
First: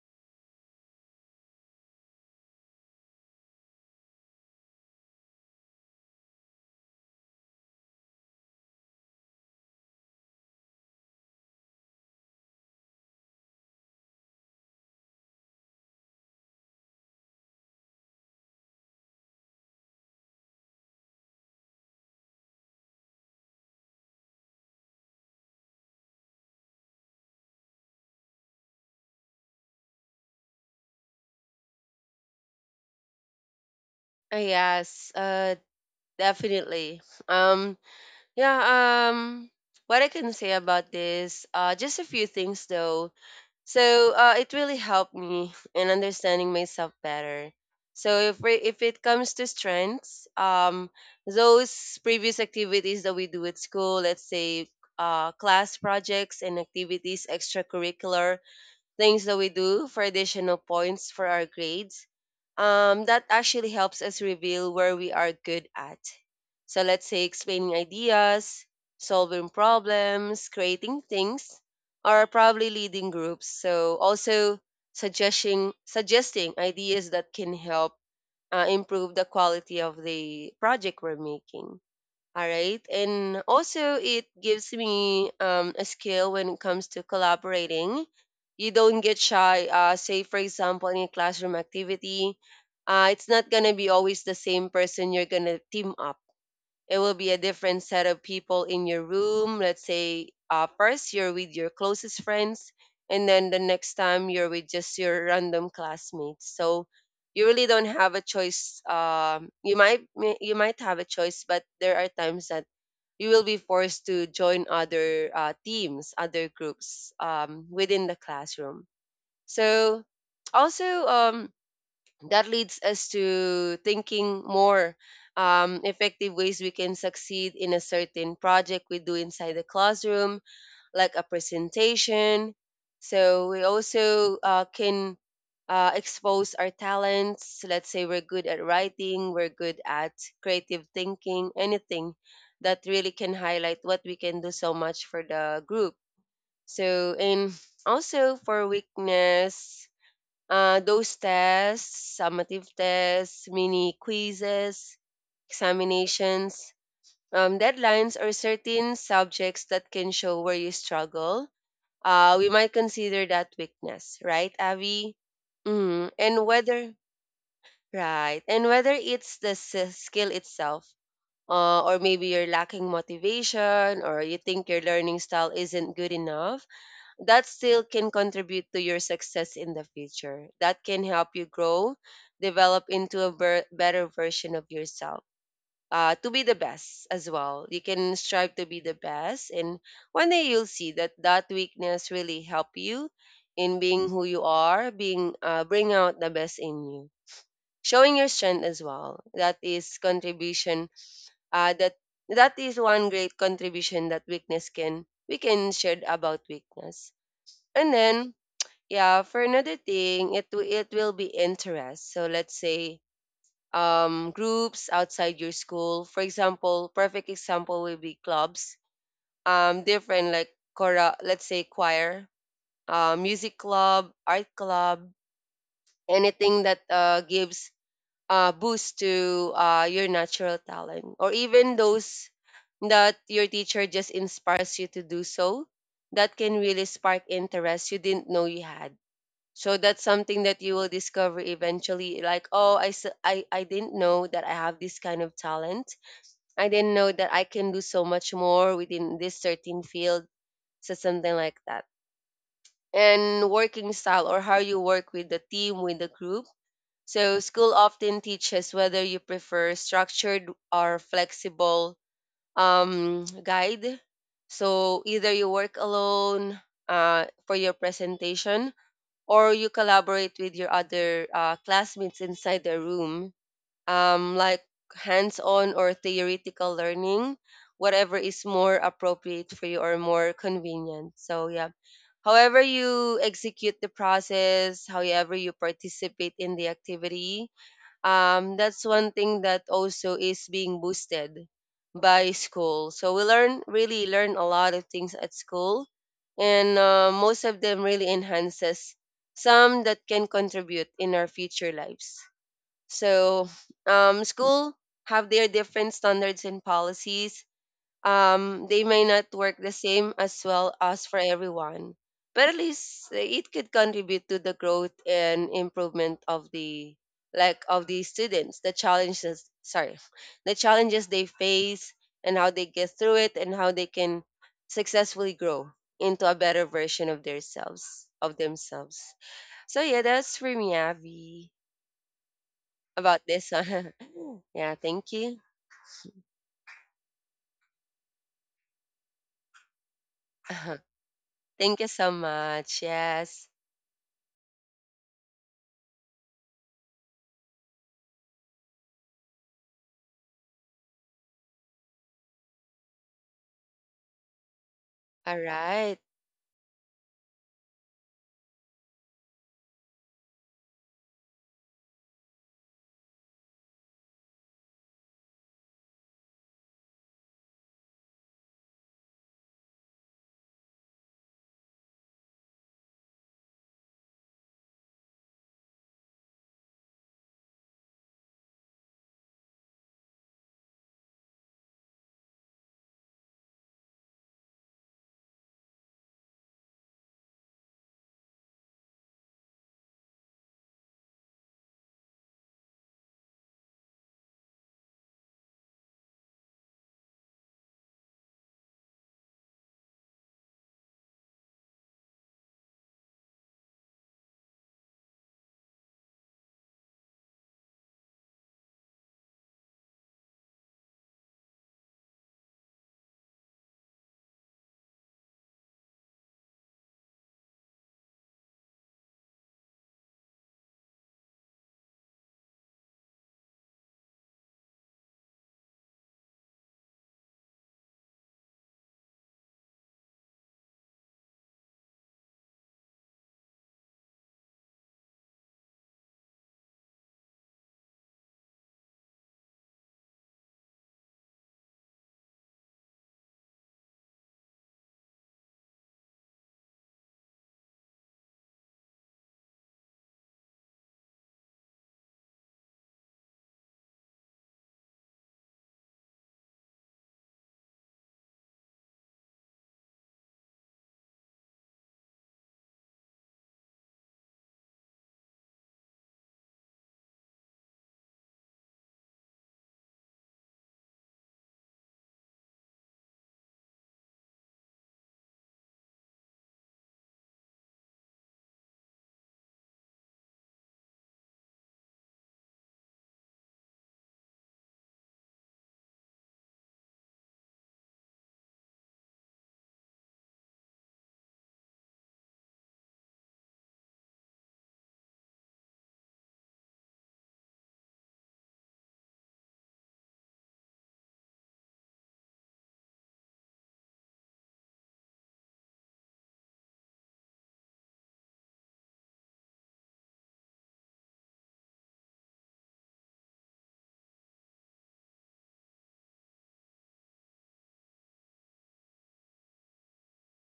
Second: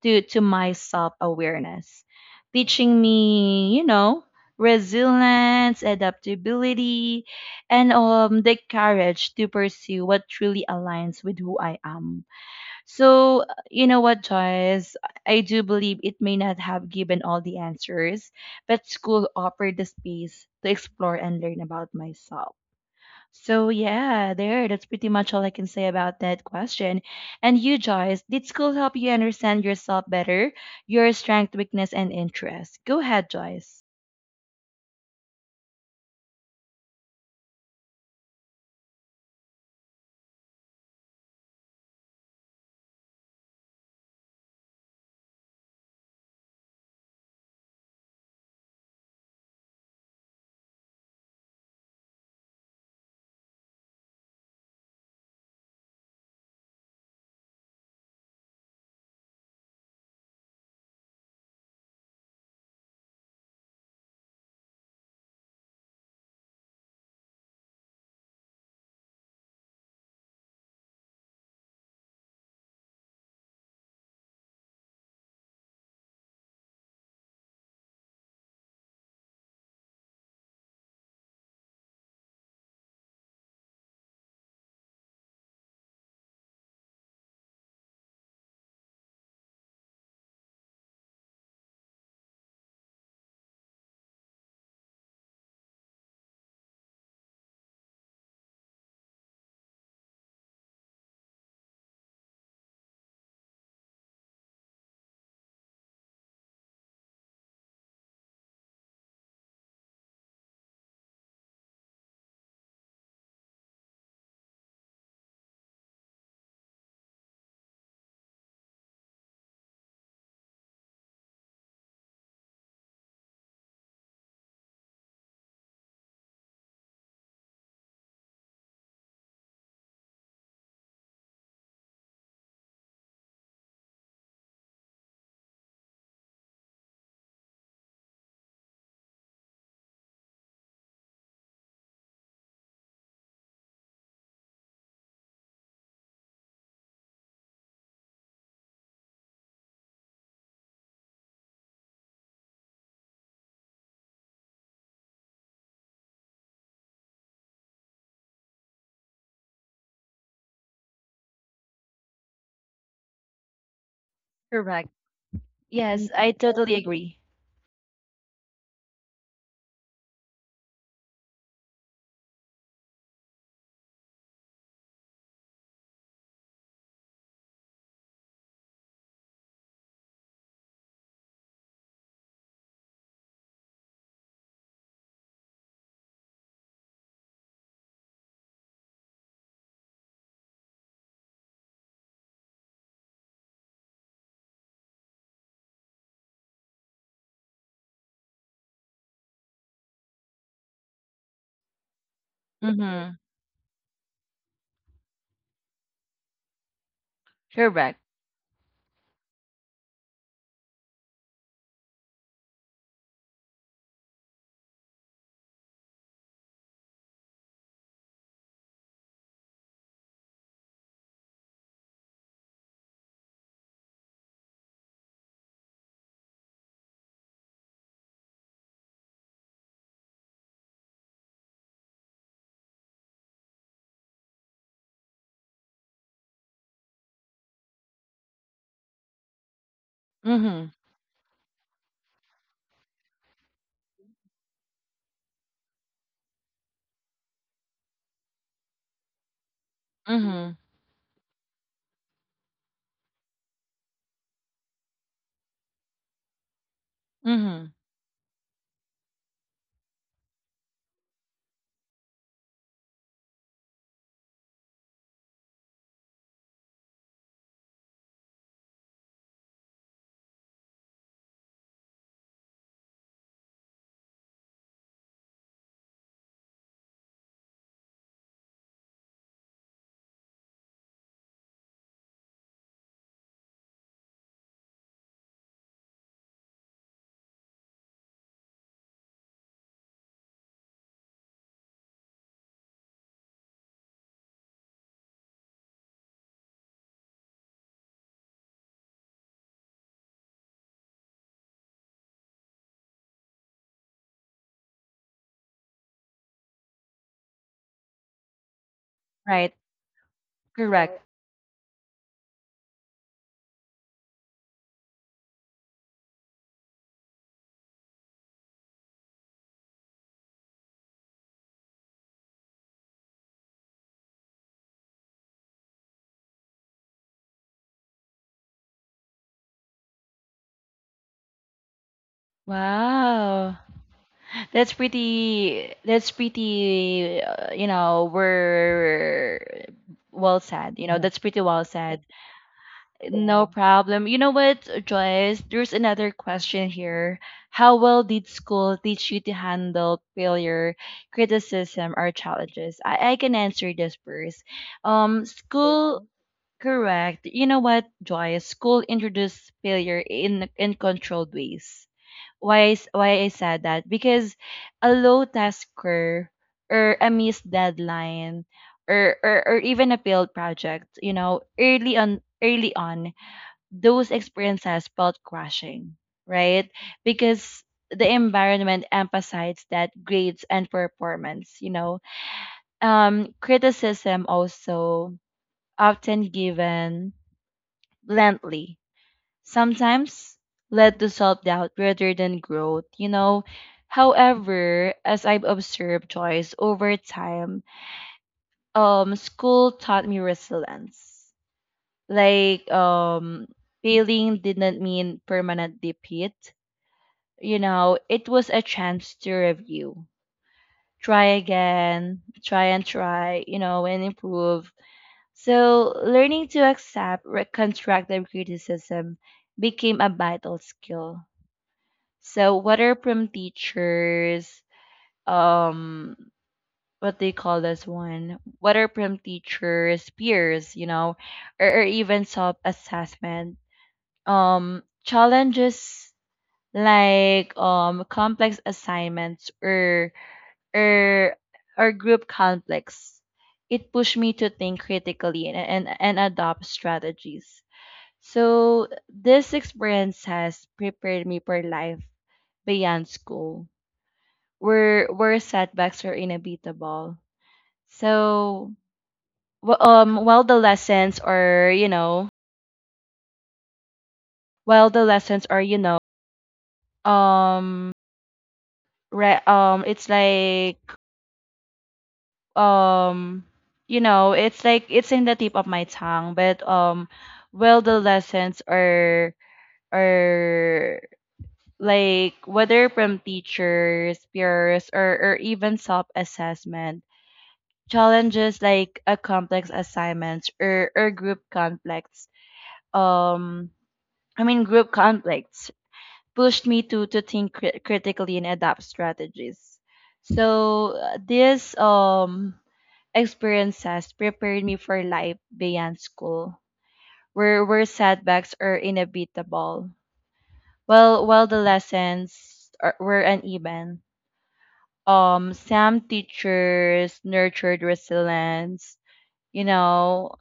Speaker 1: to my self awareness, teaching me, resilience, adaptability, and the courage to pursue what truly aligns with who I am. So, you know what, Joyce? I do believe it may not have given all the answers, but school offered the space to explore and learn about myself. So, yeah, there, that's pretty much all I can say about that question. And you, Joyce, did school help you understand yourself better, your strength, weakness, and interests? Go ahead, Joyce.
Speaker 2: Yes, definitely. Um, yeah, what I can say about this, just a few things though. So it really helped me in understanding myself better. If it comes to strengths, those previous activities that we do at school, let's say class projects and activities, extracurricular, things that we do for additional points for our grades. That actually helps us reveal where we are good at. So let's say explaining ideas, solving problems, creating things, or probably leading groups. So also suggesting ideas that can help improve the quality of the project we're making. All right. And also, it gives me a skill when it comes to collaborating. You don't get shy. Say, for example, in a classroom activity, it's not going to be always the same person you're going to team up. It will be a different set of people in your room. Let's say, first, you're with your closest friends, and then the next time, you're with just your random classmates. So, you really don't have a choice. You might have a choice, but there are times that you will be forced to join other teams, other groups, within the classroom. So, also, that leads us to thinking more effective ways we can succeed in a certain project we do inside the classroom, like a presentation. So we also can expose our talents. Let's say we're good at writing, we're good at creative thinking, anything that really can highlight what we can do so much for the group. So, and also for weakness, those tests, summative tests, mini quizzes, examinations, deadlines, or certain subjects that can show where you struggle, we might consider that weakness, right,
Speaker 1: Correct. Mm,
Speaker 2: Abby? Mm,
Speaker 1: yes, I
Speaker 2: and
Speaker 1: totally
Speaker 2: whether
Speaker 1: agree.
Speaker 2: Right, and whether it's the skill itself, or maybe you're lacking motivation, or you think your learning style isn't good enough, that still can contribute to your success in the future. That can help you grow, develop into a better version of yourself, to be the best as well. You can strive to be the best, and one day you'll see that that weakness really help you in being who you are, being, bring out the best in you, showing your strength as well. That is contribution. Uh, that that is
Speaker 1: Mm-hmm.
Speaker 2: one great contribution that weakness can we can share about weakness, and then yeah, for another thing, it will be interest. So let's say groups outside your school. For example, perfect example will be clubs. Different like chora, let's say choir, music club, art club, anything that gives boost to your natural talent, or even those that your teacher just inspires you to do so. That can really spark interest you didn't know you had. So that's something that you will discover eventually, like, oh, I didn't know that I have this kind of talent. I didn't know that I can do so much more within this certain field,
Speaker 1: Mm-hmm.
Speaker 2: so something like that. And working style, or how you work with the team, with the group. So school
Speaker 1: Mm-hmm.
Speaker 2: often teaches whether you prefer structured or flexible guide. So either you work alone for your presentation, or you collaborate with your other classmates inside the room, like hands on or theoretical learning, whatever is more appropriate for you or more convenient. So, yeah. However you execute the process, however you participate in the activity, that's one thing that also is being boosted by school. So we learn really learn a lot of things at school, and most of them really enhances some that can contribute in our future lives. So school have their different standards and policies, they may not work
Speaker 1: Right.
Speaker 2: the same as well as
Speaker 1: Correct.
Speaker 2: for everyone, but at least it could contribute to the growth and improvement of the like of the students, the challenges, sorry, <laughs> the challenges they face and how they get through it, and how they can successfully grow into a better version of themselves. So yeah, that's for me, Abby, about this
Speaker 1: Wow.
Speaker 2: one. <laughs> Yeah,
Speaker 1: That's
Speaker 2: thank you.
Speaker 1: pretty. That's pretty. We're well
Speaker 2: <laughs>
Speaker 1: said. Yeah. That's pretty well
Speaker 2: Thank you
Speaker 1: said.
Speaker 2: so much. Yes.
Speaker 1: No, yeah, problem. You know what, Joyce? There's another question here. How well did school teach you to handle failure, criticism, or challenges? I can answer this first.
Speaker 2: All right.
Speaker 1: School. Yeah. Correct. You know what, Joyce? School introduced failure in controlled ways. Why I said that, because a low tasker or a missed deadline, or even a failed project, early on, those experiences felt crushing, right? Because the environment emphasized that grades and performance. Criticism also often given bluntly sometimes led to self doubt rather than growth. However, as I've observed choice over time, school taught me resilience. Like, failing didn't mean permanent defeat. It was a chance to review, try again, try and try, and improve. So, learning to accept constructive criticism became a vital skill. So what are prom teachers, um what they call this one? What are prom teachers peers, or even self assessment, challenges like complex assignments or or group conflicts. It pushed me to think critically and adopt strategies. So this experience has prepared me for life beyond school, where setbacks are inevitable. So while the lessons are, while the lessons are, um it's like, um it's like, it's in the tip of my tongue, but while the lessons are like, whether from teachers, peers, or even self assessment, challenges like a complex assignments, or group conflicts, um I mean, group conflicts, pushed me to think critically and adapt strategies. So, this experiences prepared me for life beyond school, where setbacks are inevitable. Well, while the lessons were uneven, some teachers nurtured resilience, you know,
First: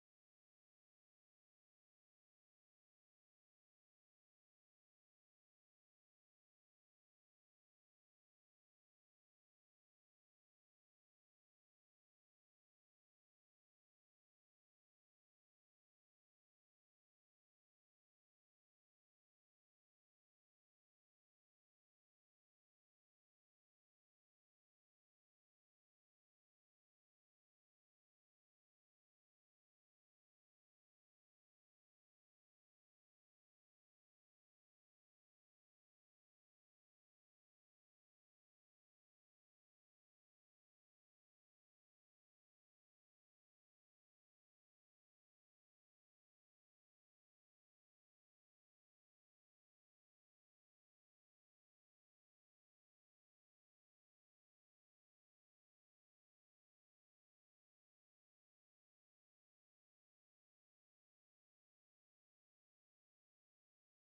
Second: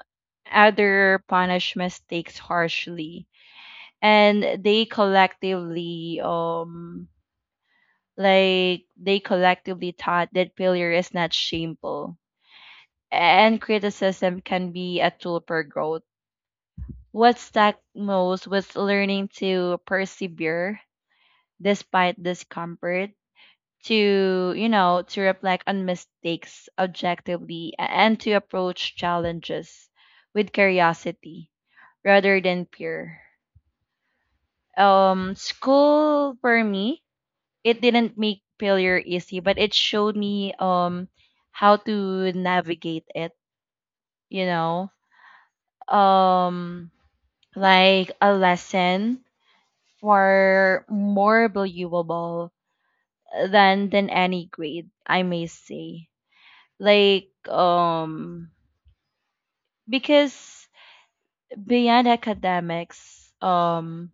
Speaker 1: other punish mistakes harshly. And they collectively, like, they collectively taught that failure is not shameful and criticism can be a tool for growth. What stuck most was learning to persevere despite discomfort, to reflect on mistakes objectively, and to approach challenges with curiosity rather than peer. School for me, it didn't make failure easy, but it showed me, how to navigate it. You know, um, like a lesson for more believable than any grade, I may say. Like, because beyond academics,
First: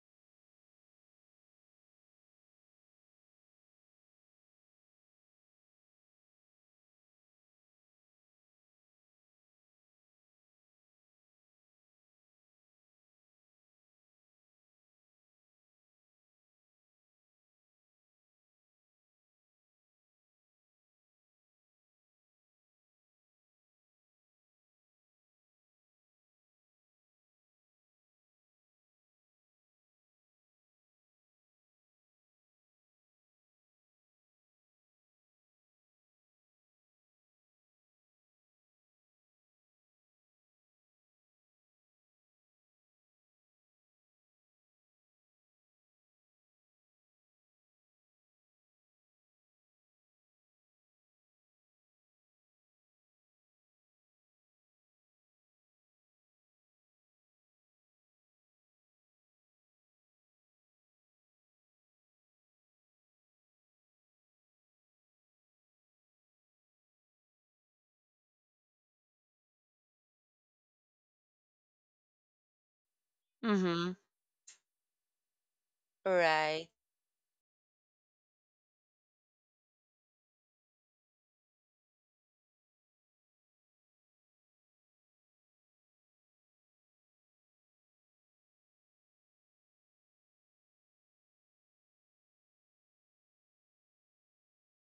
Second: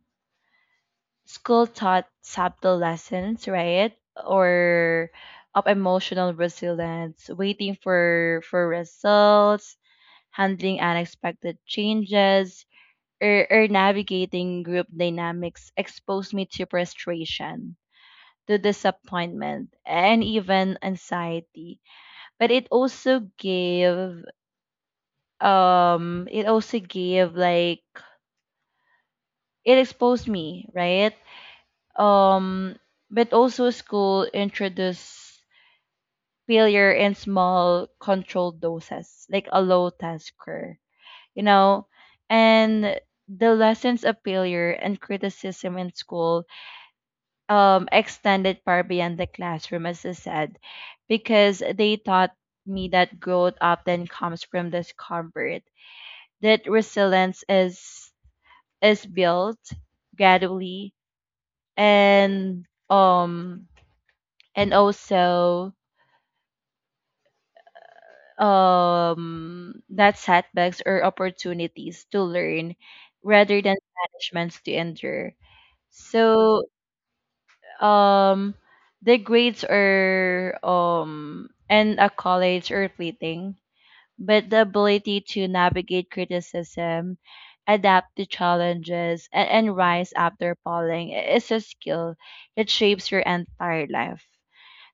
Speaker 1: school taught subtle lessons, right? Or of emotional resilience, waiting for results, handling unexpected changes, or navigating group dynamics exposed me to frustration, to disappointment, and even anxiety. But it also gave, like, it exposed me, right? Um, but also school introduce failure in small controlled doses, like a low tasker, you know, and the lessons of failure and criticism in school, extended far beyond the classroom, as I said, because they taught me that growth often comes from discomfort, that resilience is built gradually, and um also not setbacks or opportunities to learn rather than
Speaker 2: Mm-hmm.
Speaker 1: punishments to endure. So
Speaker 2: Right,
Speaker 1: um the grades are and accolades are fleeting, but the ability to navigate criticism, adapt to challenges, and rise after falling is a skill that shapes your entire life.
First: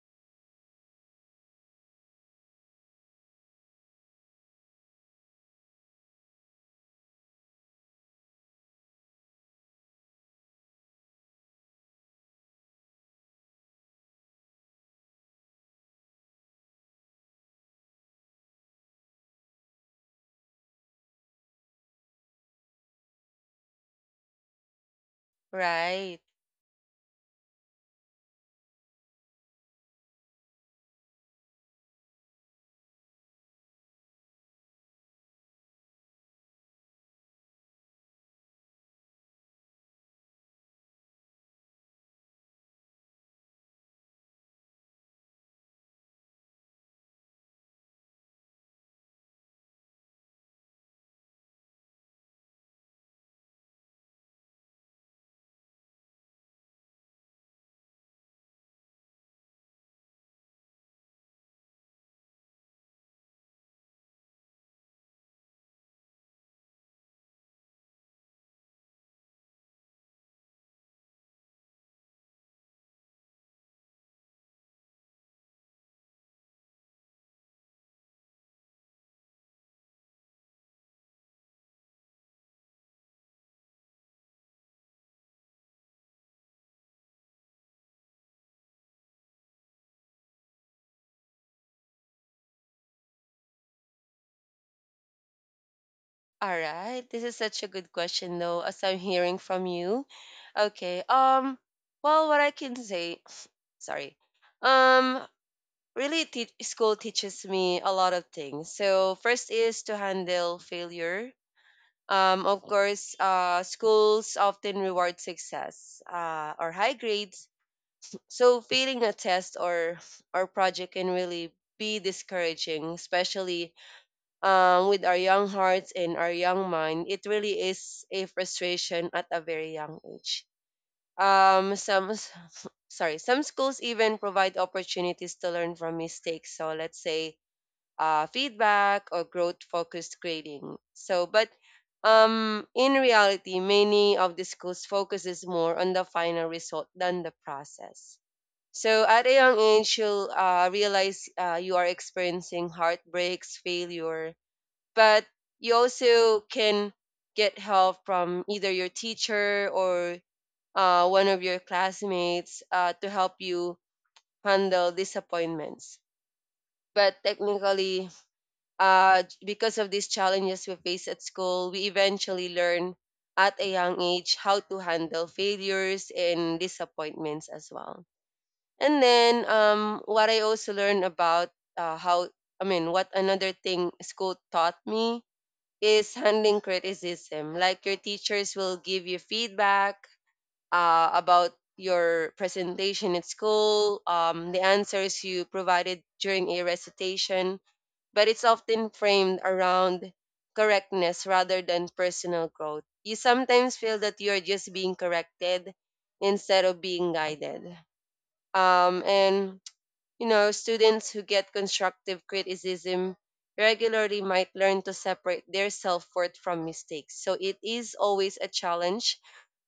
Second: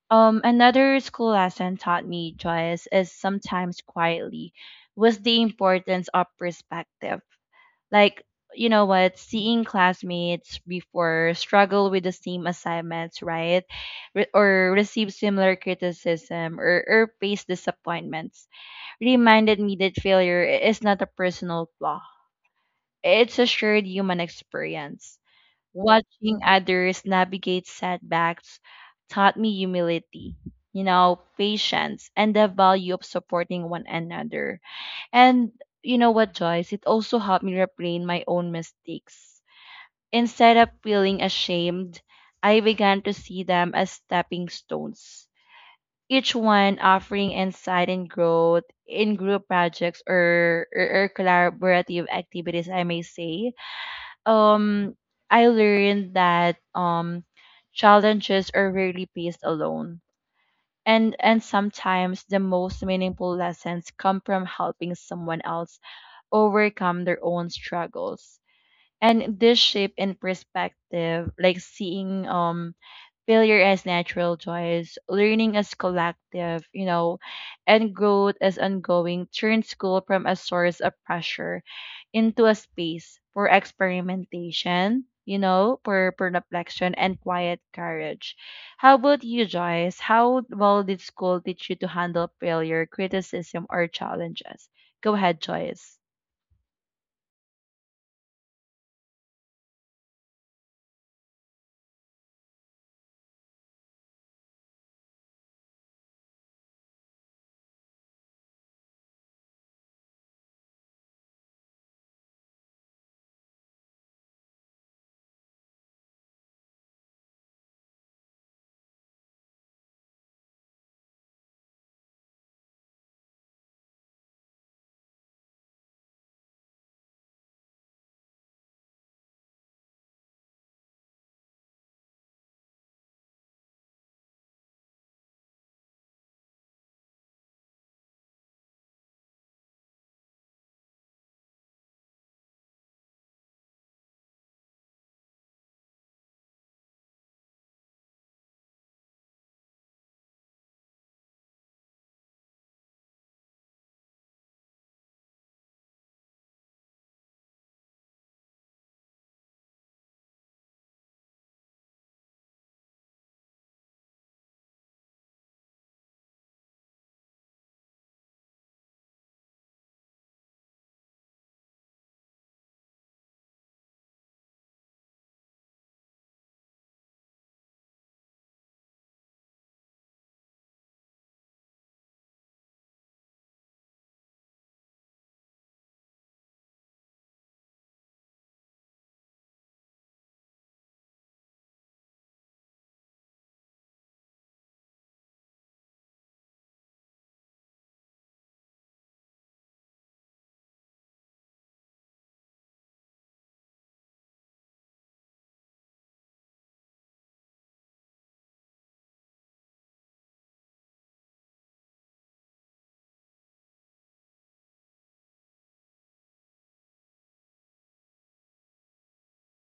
Speaker 1: Another school lesson taught me, Joyce, is sometimes quietly, was the importance of perspective. Like, you know what, seeing classmates before struggle with the same assignments, right? Or receive similar criticism, or face disappointments reminded me that failure is not a personal flaw, it's a shared human experience.
Speaker 2: right.
Speaker 1: Watching others navigate setbacks taught me humility, patience, and the value of supporting one another. And you know what, Joyce? It also helped me refrain my own mistakes. Instead of feeling ashamed, I began to see them as stepping stones, each one offering insight and growth in group projects or collaborative activities, I may say. um I learned that challenges are rarely faced alone. And sometimes the most meaningful lessons come from helping someone else overcome their own struggles. And this shape in perspective, like seeing failure as natural joys, learning as collective, you know, and growth as ongoing turns school from a source of pressure into a space for experimentation, for reflection and quiet courage. How about you, Joyce? How well did school teach you to handle failure, criticism, or challenges? Go ahead, Joyce.
Speaker 2: All right. This is such a good question though, as I'm hearing from you. Okay. Well, what I can say, <sniffs> sorry. Um, School teaches me a lot of things. So, first is to handle failure. Of course, schools often reward success, or high grades. So, failing a test or project can really be discouraging, especially with our young hearts and our young mind, it really is a frustration at a very young age. Um, some s- some schools even provide opportunities to learn from mistakes. So let's say feedback or growth-focused grading. But in reality, many of the schools focuses more on the final result than the process. So at a young age, you'll realize you are experiencing heartbreaks, failure, but you also can get help from either your teacher or one of your classmates to help you handle disappointments. But technically, because of these challenges we face at school, we eventually learn at a young age how to handle failures and disappointments as well. And then What I also learned about, uh, how, what another thing school taught me is handling criticism. Like your teachers will give you feedback about your presentation at school, the answers you provided during a recitation, but it's often framed around correctness rather than personal growth. You sometimes feel that you're just being corrected instead of being guided. And You know, students who get constructive criticism regularly might learn to separate their self worth from mistakes. So it is always a challenge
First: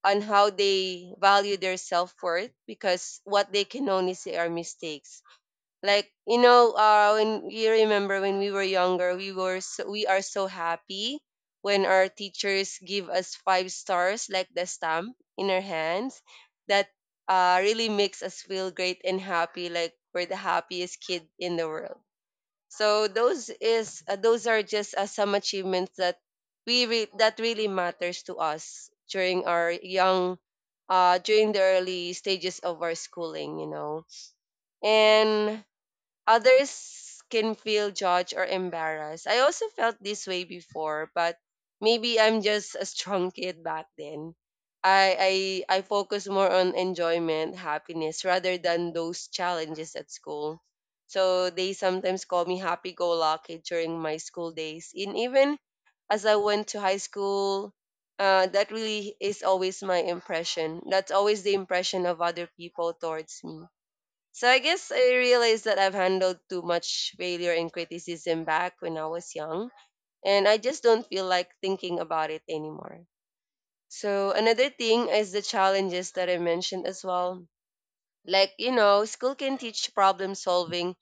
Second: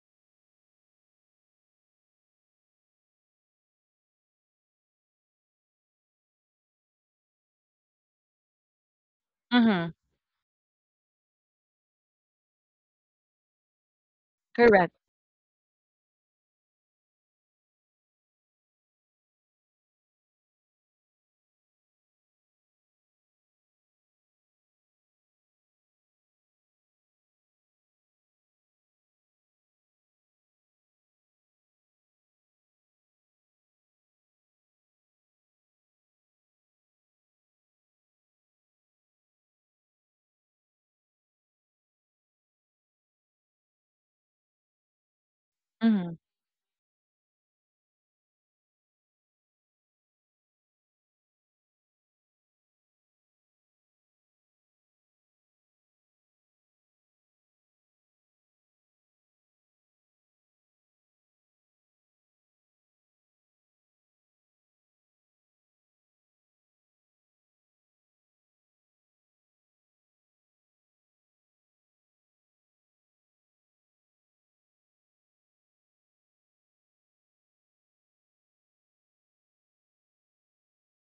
Speaker 2: on how they value their self worth because what they can only see are mistakes. When you remember when we were younger,
Speaker 1: Mm-hmm.
Speaker 2: we are so happy when our teachers give us five stars like the
Speaker 1: Correct.
Speaker 2: stamp in our hands that really makes us feel great and happy, like we're the happiest kid in the world. So those are just some achievements that that really matters to us during our young, during the early stages of our schooling, you know. And others can feel judged or embarrassed. I also felt this way before, but maybe I'm just a strong kid back then. I
Speaker 1: Mm-hmm.
Speaker 2: focus more on enjoyment, happiness rather than those challenges at school. So they sometimes call me happy go lucky during my school days. And even as I went to high school, that really is always my impression. That's always the impression of other people towards me, so I guess I realized that I've handled too much failure and criticism back when I was young, and I just don't feel like thinking about it anymore. So another thing is the challenges that I mentioned as well. Like, you know, school can teach problem solving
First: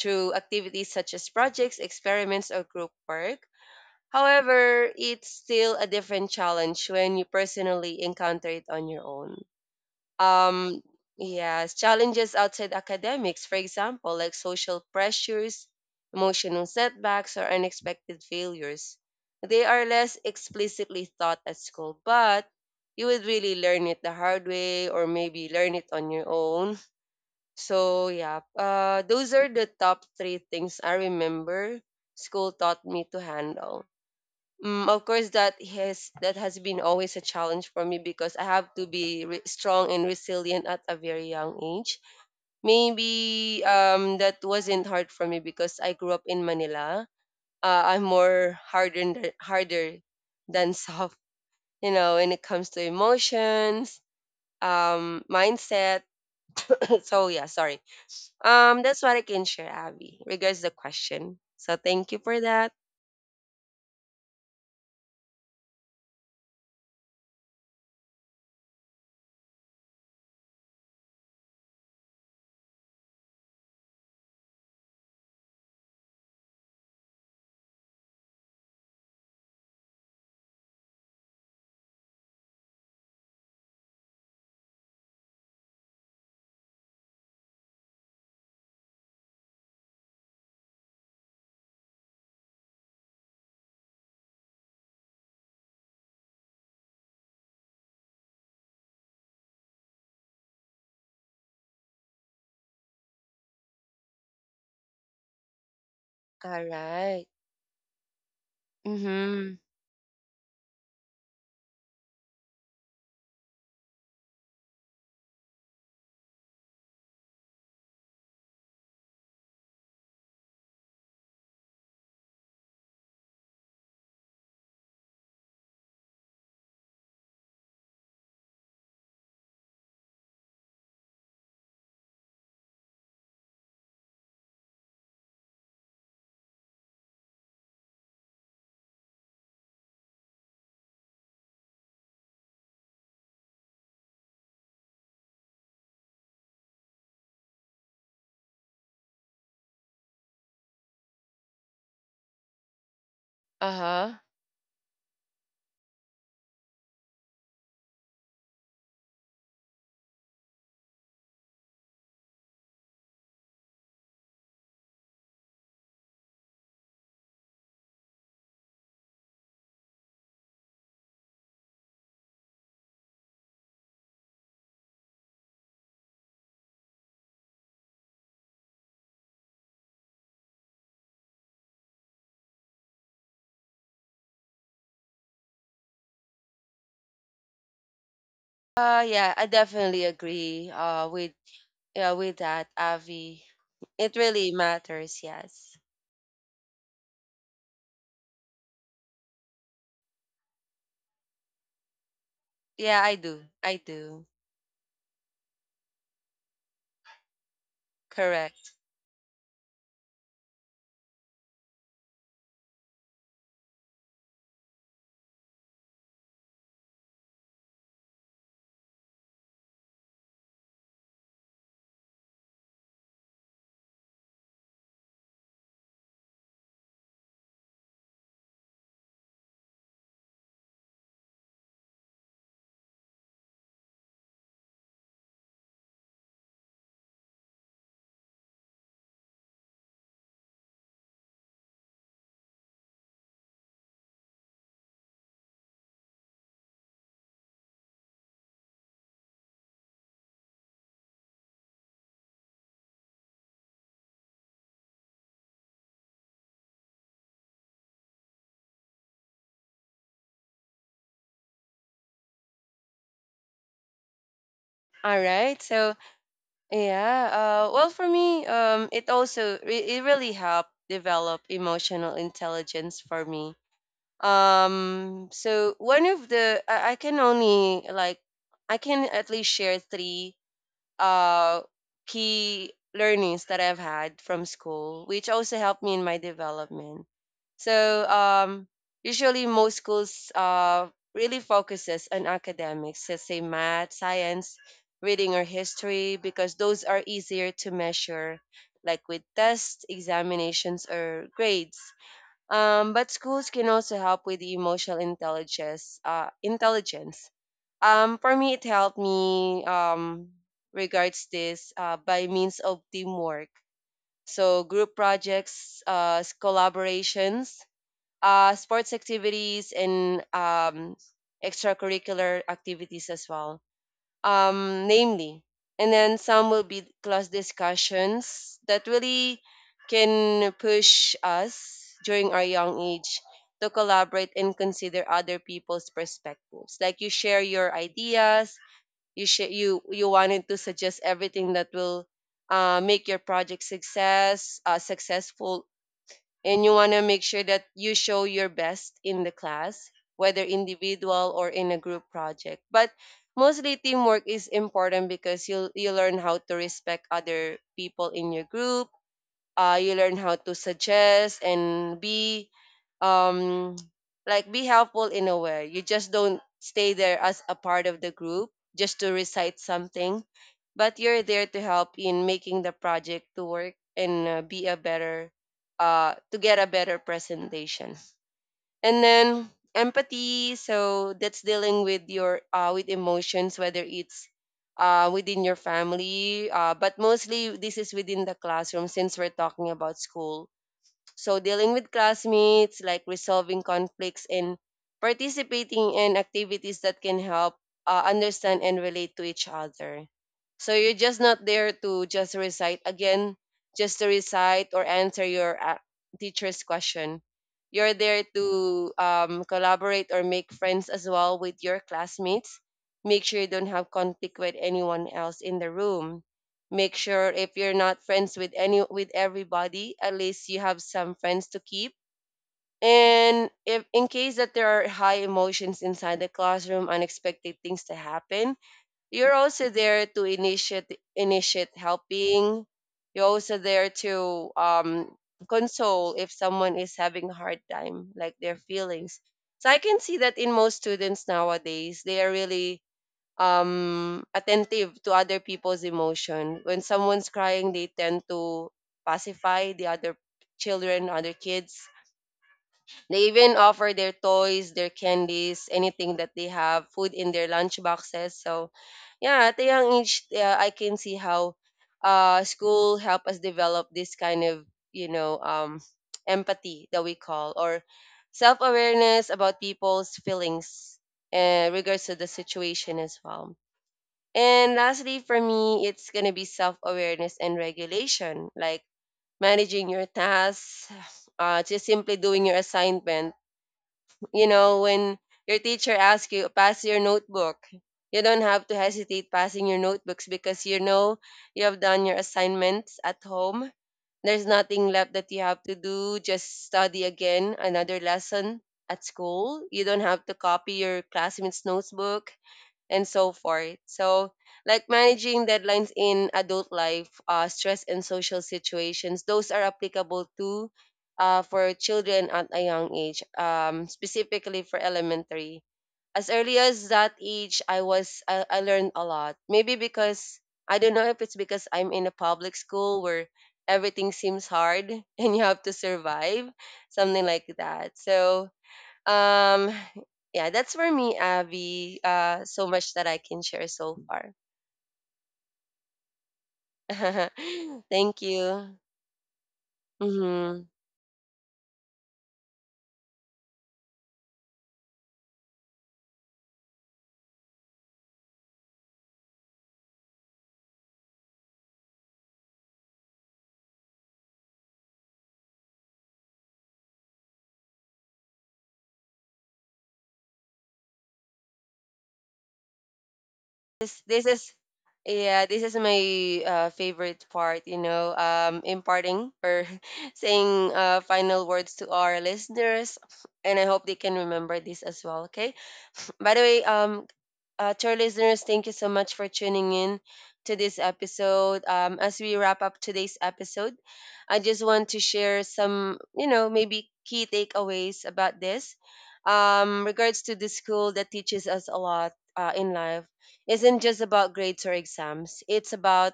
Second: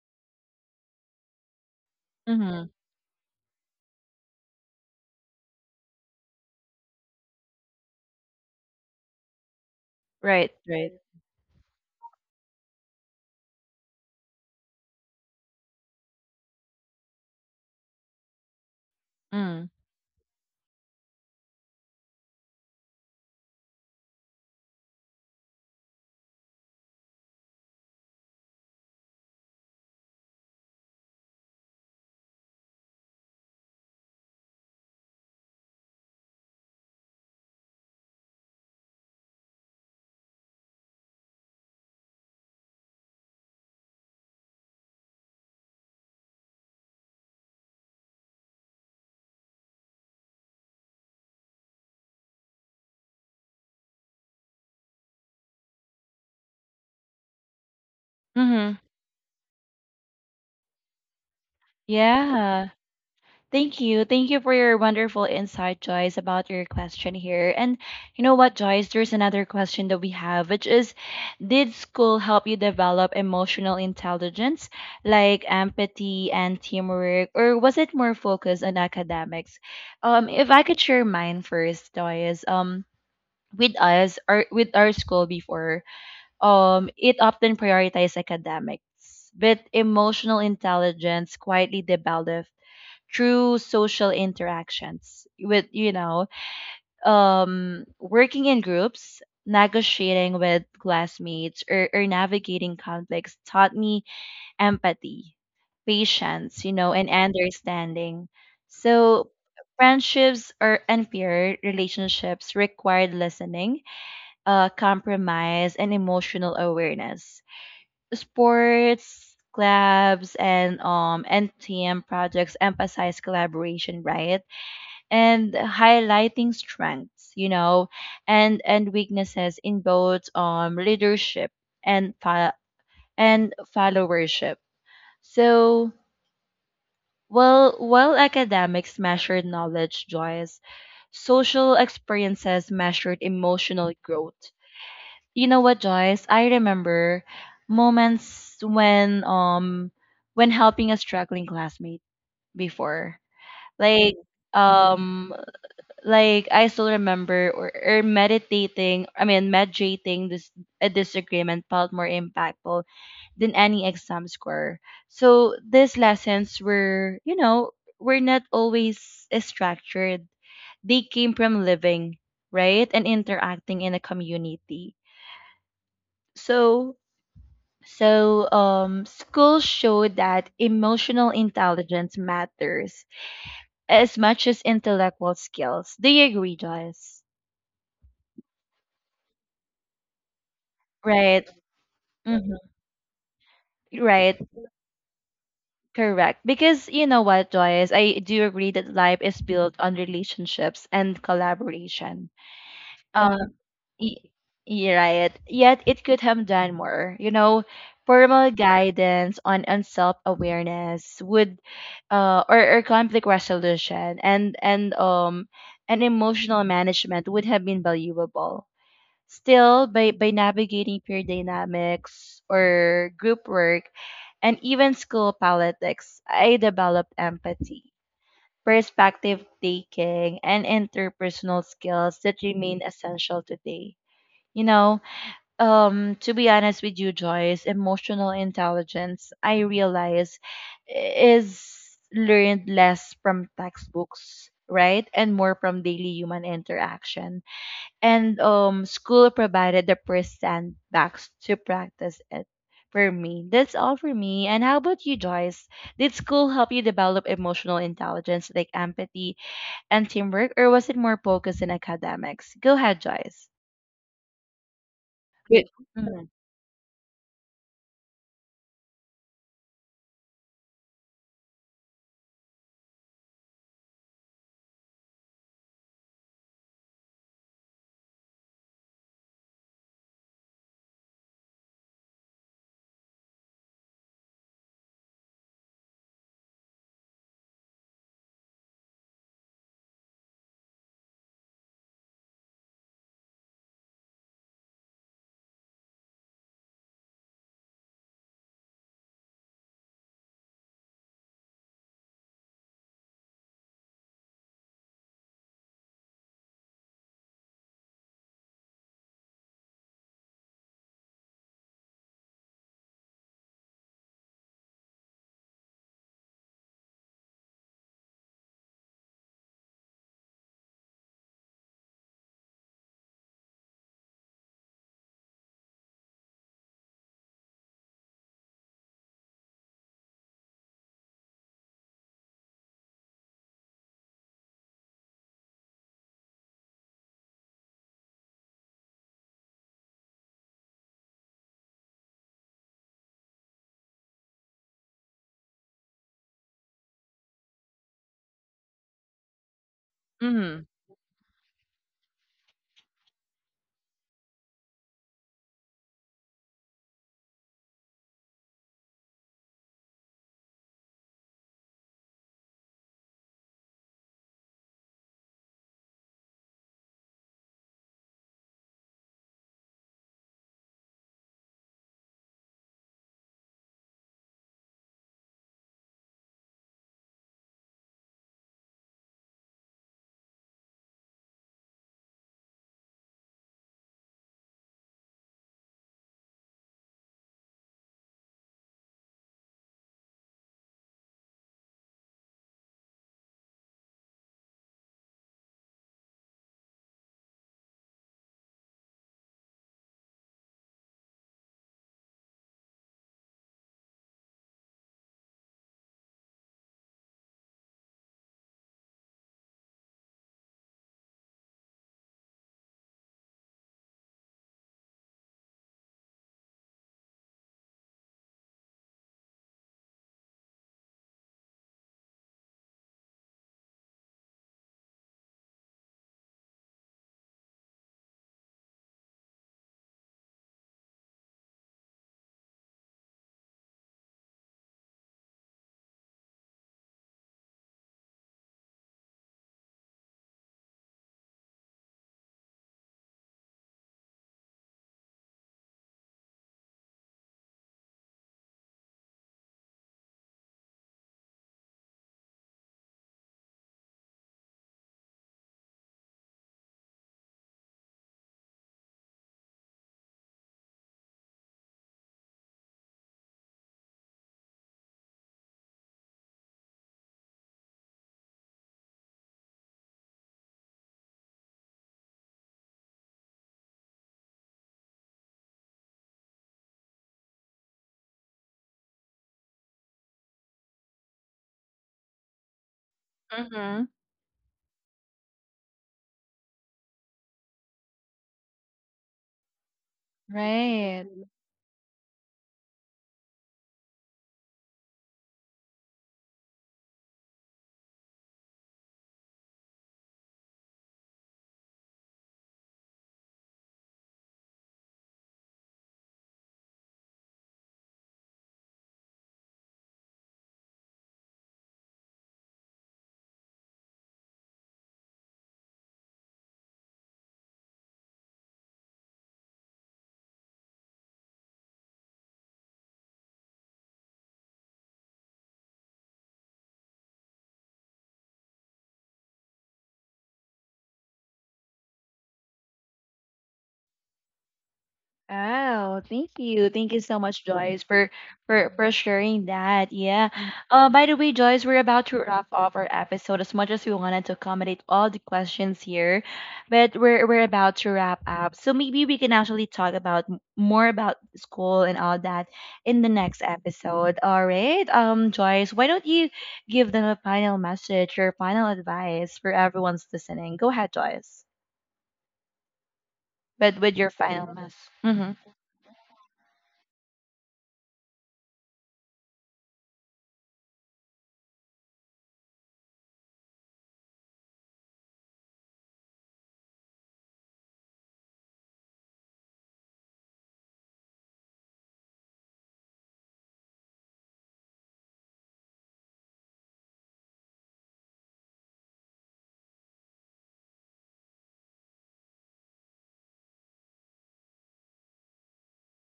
Speaker 2: through activities such as projects, experiments, or
Speaker 1: Mm-hmm.
Speaker 2: group work. However, it's still a different challenge when you personally encounter it on your own.
Speaker 1: Right,
Speaker 2: um
Speaker 1: right.
Speaker 2: yes, challenges outside academics, for example like social pressures, emotional setbacks, or unexpected failures, they
Speaker 1: Mm.
Speaker 2: are less explicitly taught at school, but you would really learn it the hard way or maybe learn it on your own. So yeah, those are the top three things I remember school taught me to handle. Mm, of course, that has been always a challenge for me because I have to be strong and resilient at a very young age. Maybe that wasn't hard for me because I grew up in Manila. I'm more hardened, harder than <laughs> soft, you know, when it comes to emotions, mindset. <coughs> So yeah, sorry.
Speaker 1: Mm-hmm.
Speaker 2: That's what I can share, Abby, regards the question. So thank you for
Speaker 1: Yeah.
Speaker 2: that.
Speaker 1: Thank you. Thank you for your wonderful insight, Joyce, about your question here. And you know what, Joyce? There's another question that we have, which is, did school help you develop emotional intelligence like empathy and teamwork, or was it more focused on academics? If I could share mine first, Joyce, with us or with our school before, it often prioritized academics, but emotional intelligence quietly developed through social interactions with, you know, um, working in groups, negotiating with classmates or navigating conflicts taught me empathy, patience,
Speaker 2: All
Speaker 1: you know, and
Speaker 2: right.
Speaker 1: understanding. So
Speaker 2: Mm-hmm.
Speaker 1: friendships are unfair, relationships required listening, compromise and emotional awareness. Sports clubs and and team projects emphasize collaboration, right? And highlighting strengths, you know, and weaknesses in both leadership and and followership. So, well, while academics measured knowledge, Joyce, social experiences measured emotional growth. You know what, Joyce? I remember moments when helping a struggling classmate before,
Speaker 2: Uh
Speaker 1: like,
Speaker 2: huh.
Speaker 1: um, like I still remember or meditating, I mean mediating this, a disagreement felt more impactful than any exam score. So these lessons were, you know, were not always structured. They came from living, right? And interacting in a community. So so school showed that emotional intelligence matters as much as intellectual skills. Do you agree, Joyce?
Speaker 2: Yeah, I definitely agree with
Speaker 1: Right.
Speaker 2: yeah with
Speaker 1: Mm-hmm.
Speaker 2: that, Avi. It
Speaker 1: Right,
Speaker 2: really matters, yes.
Speaker 1: correct. Because you know what, Joyce, I do agree that life is built on relationships and collaboration.
Speaker 2: Yeah, I
Speaker 1: Um,
Speaker 2: do. I do.
Speaker 1: y- you're right. Yet it could have done more. You know, formal
Speaker 2: Correct.
Speaker 1: guidance on self awareness would, or conflict resolution and and emotional management would have been valuable. Still, by navigating peer dynamics or group work and even school politics, I developed empathy, perspective taking, and interpersonal skills that remain essential today. You know, to be honest with you, Joyce, emotional intelligence, I realize, is learned less from textbooks, right? And more from daily human interaction, and school provided the first backs to practice it for me. That's all for me. And how about you, Joyce? Did school help you develop emotional intelligence like empathy and teamwork, or was it more focused in academics? Go ahead, Joyce.
Speaker 2: All right.
Speaker 1: Wait.
Speaker 2: So,
Speaker 1: Mm-hmm.
Speaker 2: yeah, well, for me, it also it really helped develop emotional intelligence for me. So one of the I can only like I can at least share three uh, key learnings that I've had from school, which also helped me in my development. So usually most schools really focuses on academics, let's say math, science, reading or history, because those are easier to measure, like with tests, examinations, or grades. But schools can also help with the emotional intelligence. Intelligence. For me, it helped me regards this by means of teamwork. So group projects, collaborations, sports activities, and extracurricular activities as well, namely. And then some will be class discussions that really can push us during our young age to collaborate and consider other people's perspectives. Like you share your ideas, you share, you wanted to suggest everything that will make your project successful, and you want to make sure that you show your best in the class, whether
Speaker 1: Mm-hmm.
Speaker 2: individual or in a group project. But mostly teamwork is important because you learn how to respect other people in your group. You learn how to suggest and be um like be helpful in a way. You just don't stay there as a part of the group just to recite something, but you're there to help in making the project to work and be a better, to get a better presentation. And then empathy, so that's dealing with your with emotions, whether it's within your family, but mostly this is within the classroom since we're talking about school. So, dealing with classmates, like resolving conflicts and participating in activities that can help understand and relate to each other. So, you're just not there to just recite again, just to recite or answer your teacher's question. You're there to collaborate or make friends as well with your classmates. Make sure you don't have conflict with anyone else in the room. Make sure if you're not friends with any with everybody, at least you have some friends to keep. And if in case that there are high emotions inside the classroom, unexpected things to happen, you're also there to initiate helping. You're also there to console if someone is having a hard time, like their feelings. So I can see that in most students nowadays, they are really attentive to other people's emotion. When someone's crying, they tend to pacify the other children, other kids. They even offer their toys, their candies, anything that they have, food in their lunch boxes. So, yeah, at a young age, yeah, I can see how school help us develop this kind of, you know, empathy that we call, or self awareness about people's feelings, regards to the situation as well. And lastly, for me, it's going to be self awareness and regulation, like managing your tasks, just simply doing your assignment.
Speaker 1: Mm-hmm.
Speaker 2: You know, when your teacher asks you, pass your notebook, you don't have to hesitate passing your notebooks because you
Speaker 1: Right.
Speaker 2: know you have done your assignments at home. There's nothing left that you have to do, just study again another lesson at school. You don't have to copy your classmates' notebook and so forth. So, like managing deadlines in adult life, stress and social situations, those are applicable to for children at a young age, specifically for elementary. As early as that age, I learned a lot. Maybe because I don't know if it's because I'm in a public school where everything seems hard <laughs> and you have to survive, something like that. So um, yeah, that's for me, Abby. So much that I can share so far.
Speaker 1: Oh, thank you. Thank you so much, Joyce,
Speaker 2: <laughs>
Speaker 1: for
Speaker 2: Thank
Speaker 1: for
Speaker 2: you.
Speaker 1: for sharing that. Yeah.
Speaker 2: Hmm.
Speaker 1: By the way, Joyce, we're about to wrap up our episode as much as we wanted to accommodate all the questions here, but we're about to wrap up. So maybe we can actually talk about more about school and all that in the next episode. All right. Joyce, why don't you give them a final message or final advice for everyone's listening? Go ahead, Joyce. But with
Speaker 2: This,
Speaker 1: your
Speaker 2: this
Speaker 1: final
Speaker 2: is,
Speaker 1: message.
Speaker 2: yeah, this is my favorite part. You know, imparting or <laughs> saying final words to our listeners, and I hope they can remember this as well. Okay. By the way, uh, to our listeners, thank you so much for tuning in to this episode. As we wrap up today's episode, I just want to share some, you know, maybe key takeaways about this. Regards to the school that teaches us a lot in life, isn't just about grades or exams. It's about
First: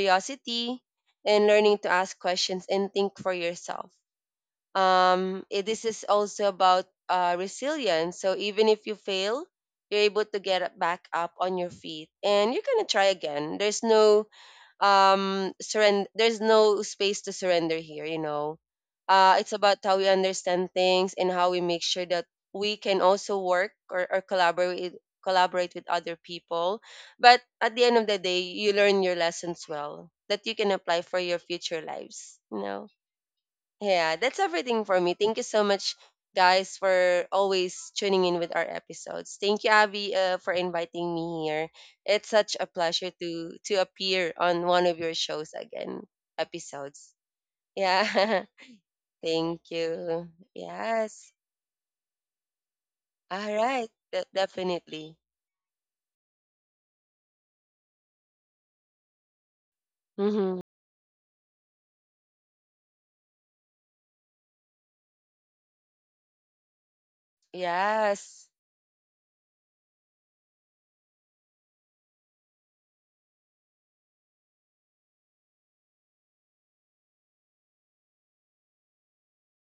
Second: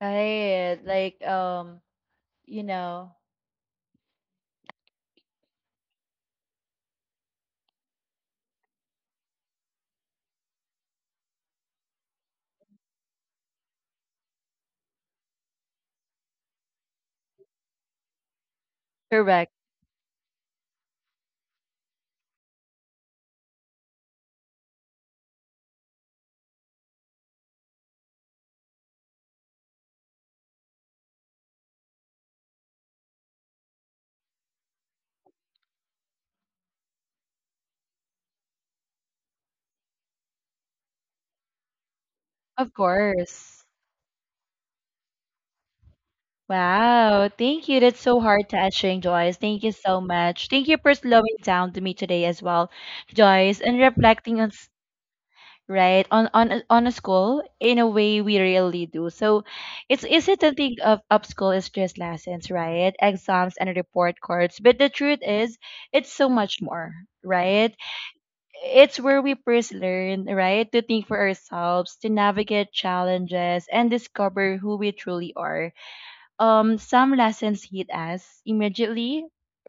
Speaker 1: Right. Like,
Speaker 2: and learning to ask
Speaker 1: you
Speaker 2: questions and
Speaker 1: know,
Speaker 2: think for yourself. This is also about resilience. So even if you fail, you're able to back up on your feet, and you're gonna try again. There's no surrender. There's no space to surrender here. You know, it's
Speaker 1: correct.
Speaker 2: about how we understand things and how we make sure that we can also or collaborate with other people. But at the end of the day, you learn your lessons well that you can apply for your future lives. You know. Yeah, that's everything for me. Thank you so much, guys, for always tuning in with our episodes. Thank you, Abby, for inviting me here. It's such a
Speaker 1: Of
Speaker 2: pleasure
Speaker 1: course.
Speaker 2: to appear on one of your shows again, episodes.
Speaker 1: Wow. Thank you. That's so
Speaker 2: Yeah,
Speaker 1: hard
Speaker 2: <laughs>
Speaker 1: touching, Joyce.
Speaker 2: thank
Speaker 1: Thank you so
Speaker 2: you.
Speaker 1: much. Thank you for
Speaker 2: Yes.
Speaker 1: slowing down to me today as well,
Speaker 2: All
Speaker 1: Joyce, and
Speaker 2: right.
Speaker 1: reflecting on
Speaker 2: Definitely.
Speaker 1: right on a school in a way we really do. So it's easy to
Speaker 2: Mm-hmm.
Speaker 1: think of up school as just lessons, right? Exams and report cards. But the truth is it's so much more, right?
Speaker 2: Yes.
Speaker 1: It's where we first learn, right, to think for ourselves, to navigate challenges, and discover who we truly are. Some lessons hit us immediately,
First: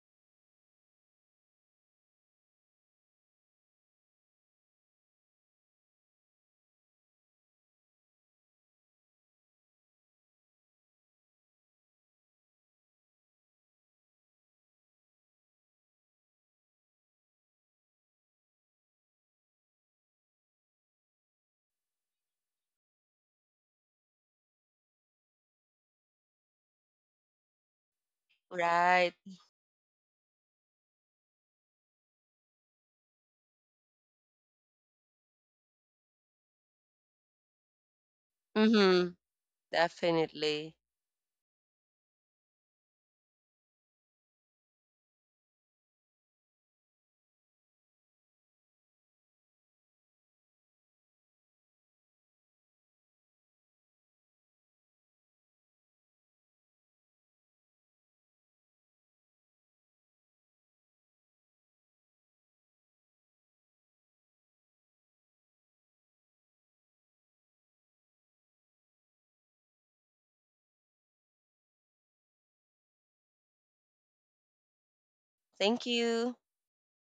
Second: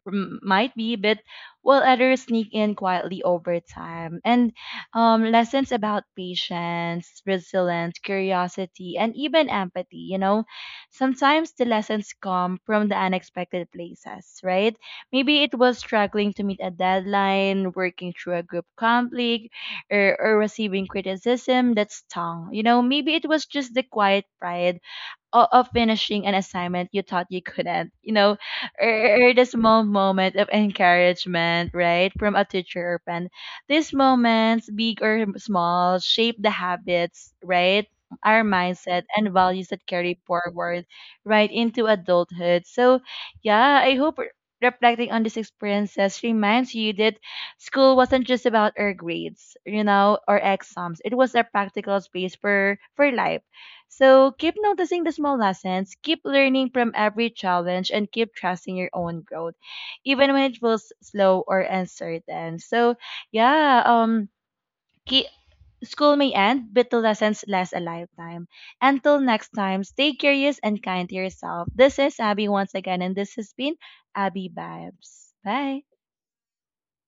Speaker 1: might be, but while others sneak in quietly over time. And lessons about patience, resilience, curiosity, and even empathy. You know, sometimes the lessons come from the unexpected places, right? Maybe it was struggling to meet a deadline, working through a group conflict, or receiving criticism that stung. You know, maybe it was just the quiet pride of finishing an assignment you thought you couldn't, you know,
Speaker 2: Right.
Speaker 1: or, or the small moment of encouragement, right, from a teacher or friend. These moments, big or small, shape the habits, right, our mindset
Speaker 2: Mm-hmm.
Speaker 1: and values that carry
Speaker 2: Definitely.
Speaker 1: forward right into adulthood. So, yeah, I hope reflecting on these experiences reminds you that school wasn't just about our grades, you know, or exams. It was a practical space for life. So keep noticing the small lessons, keep learning from every challenge, and keep trusting your own growth, even when it feels slow or uncertain. So yeah, keep, school may end, but the lessons last a lifetime. Until next time, stay curious and kind to yourself. This is Abby once again, and this has been Abby Vibes. Bye.
Speaker 2: Thank you.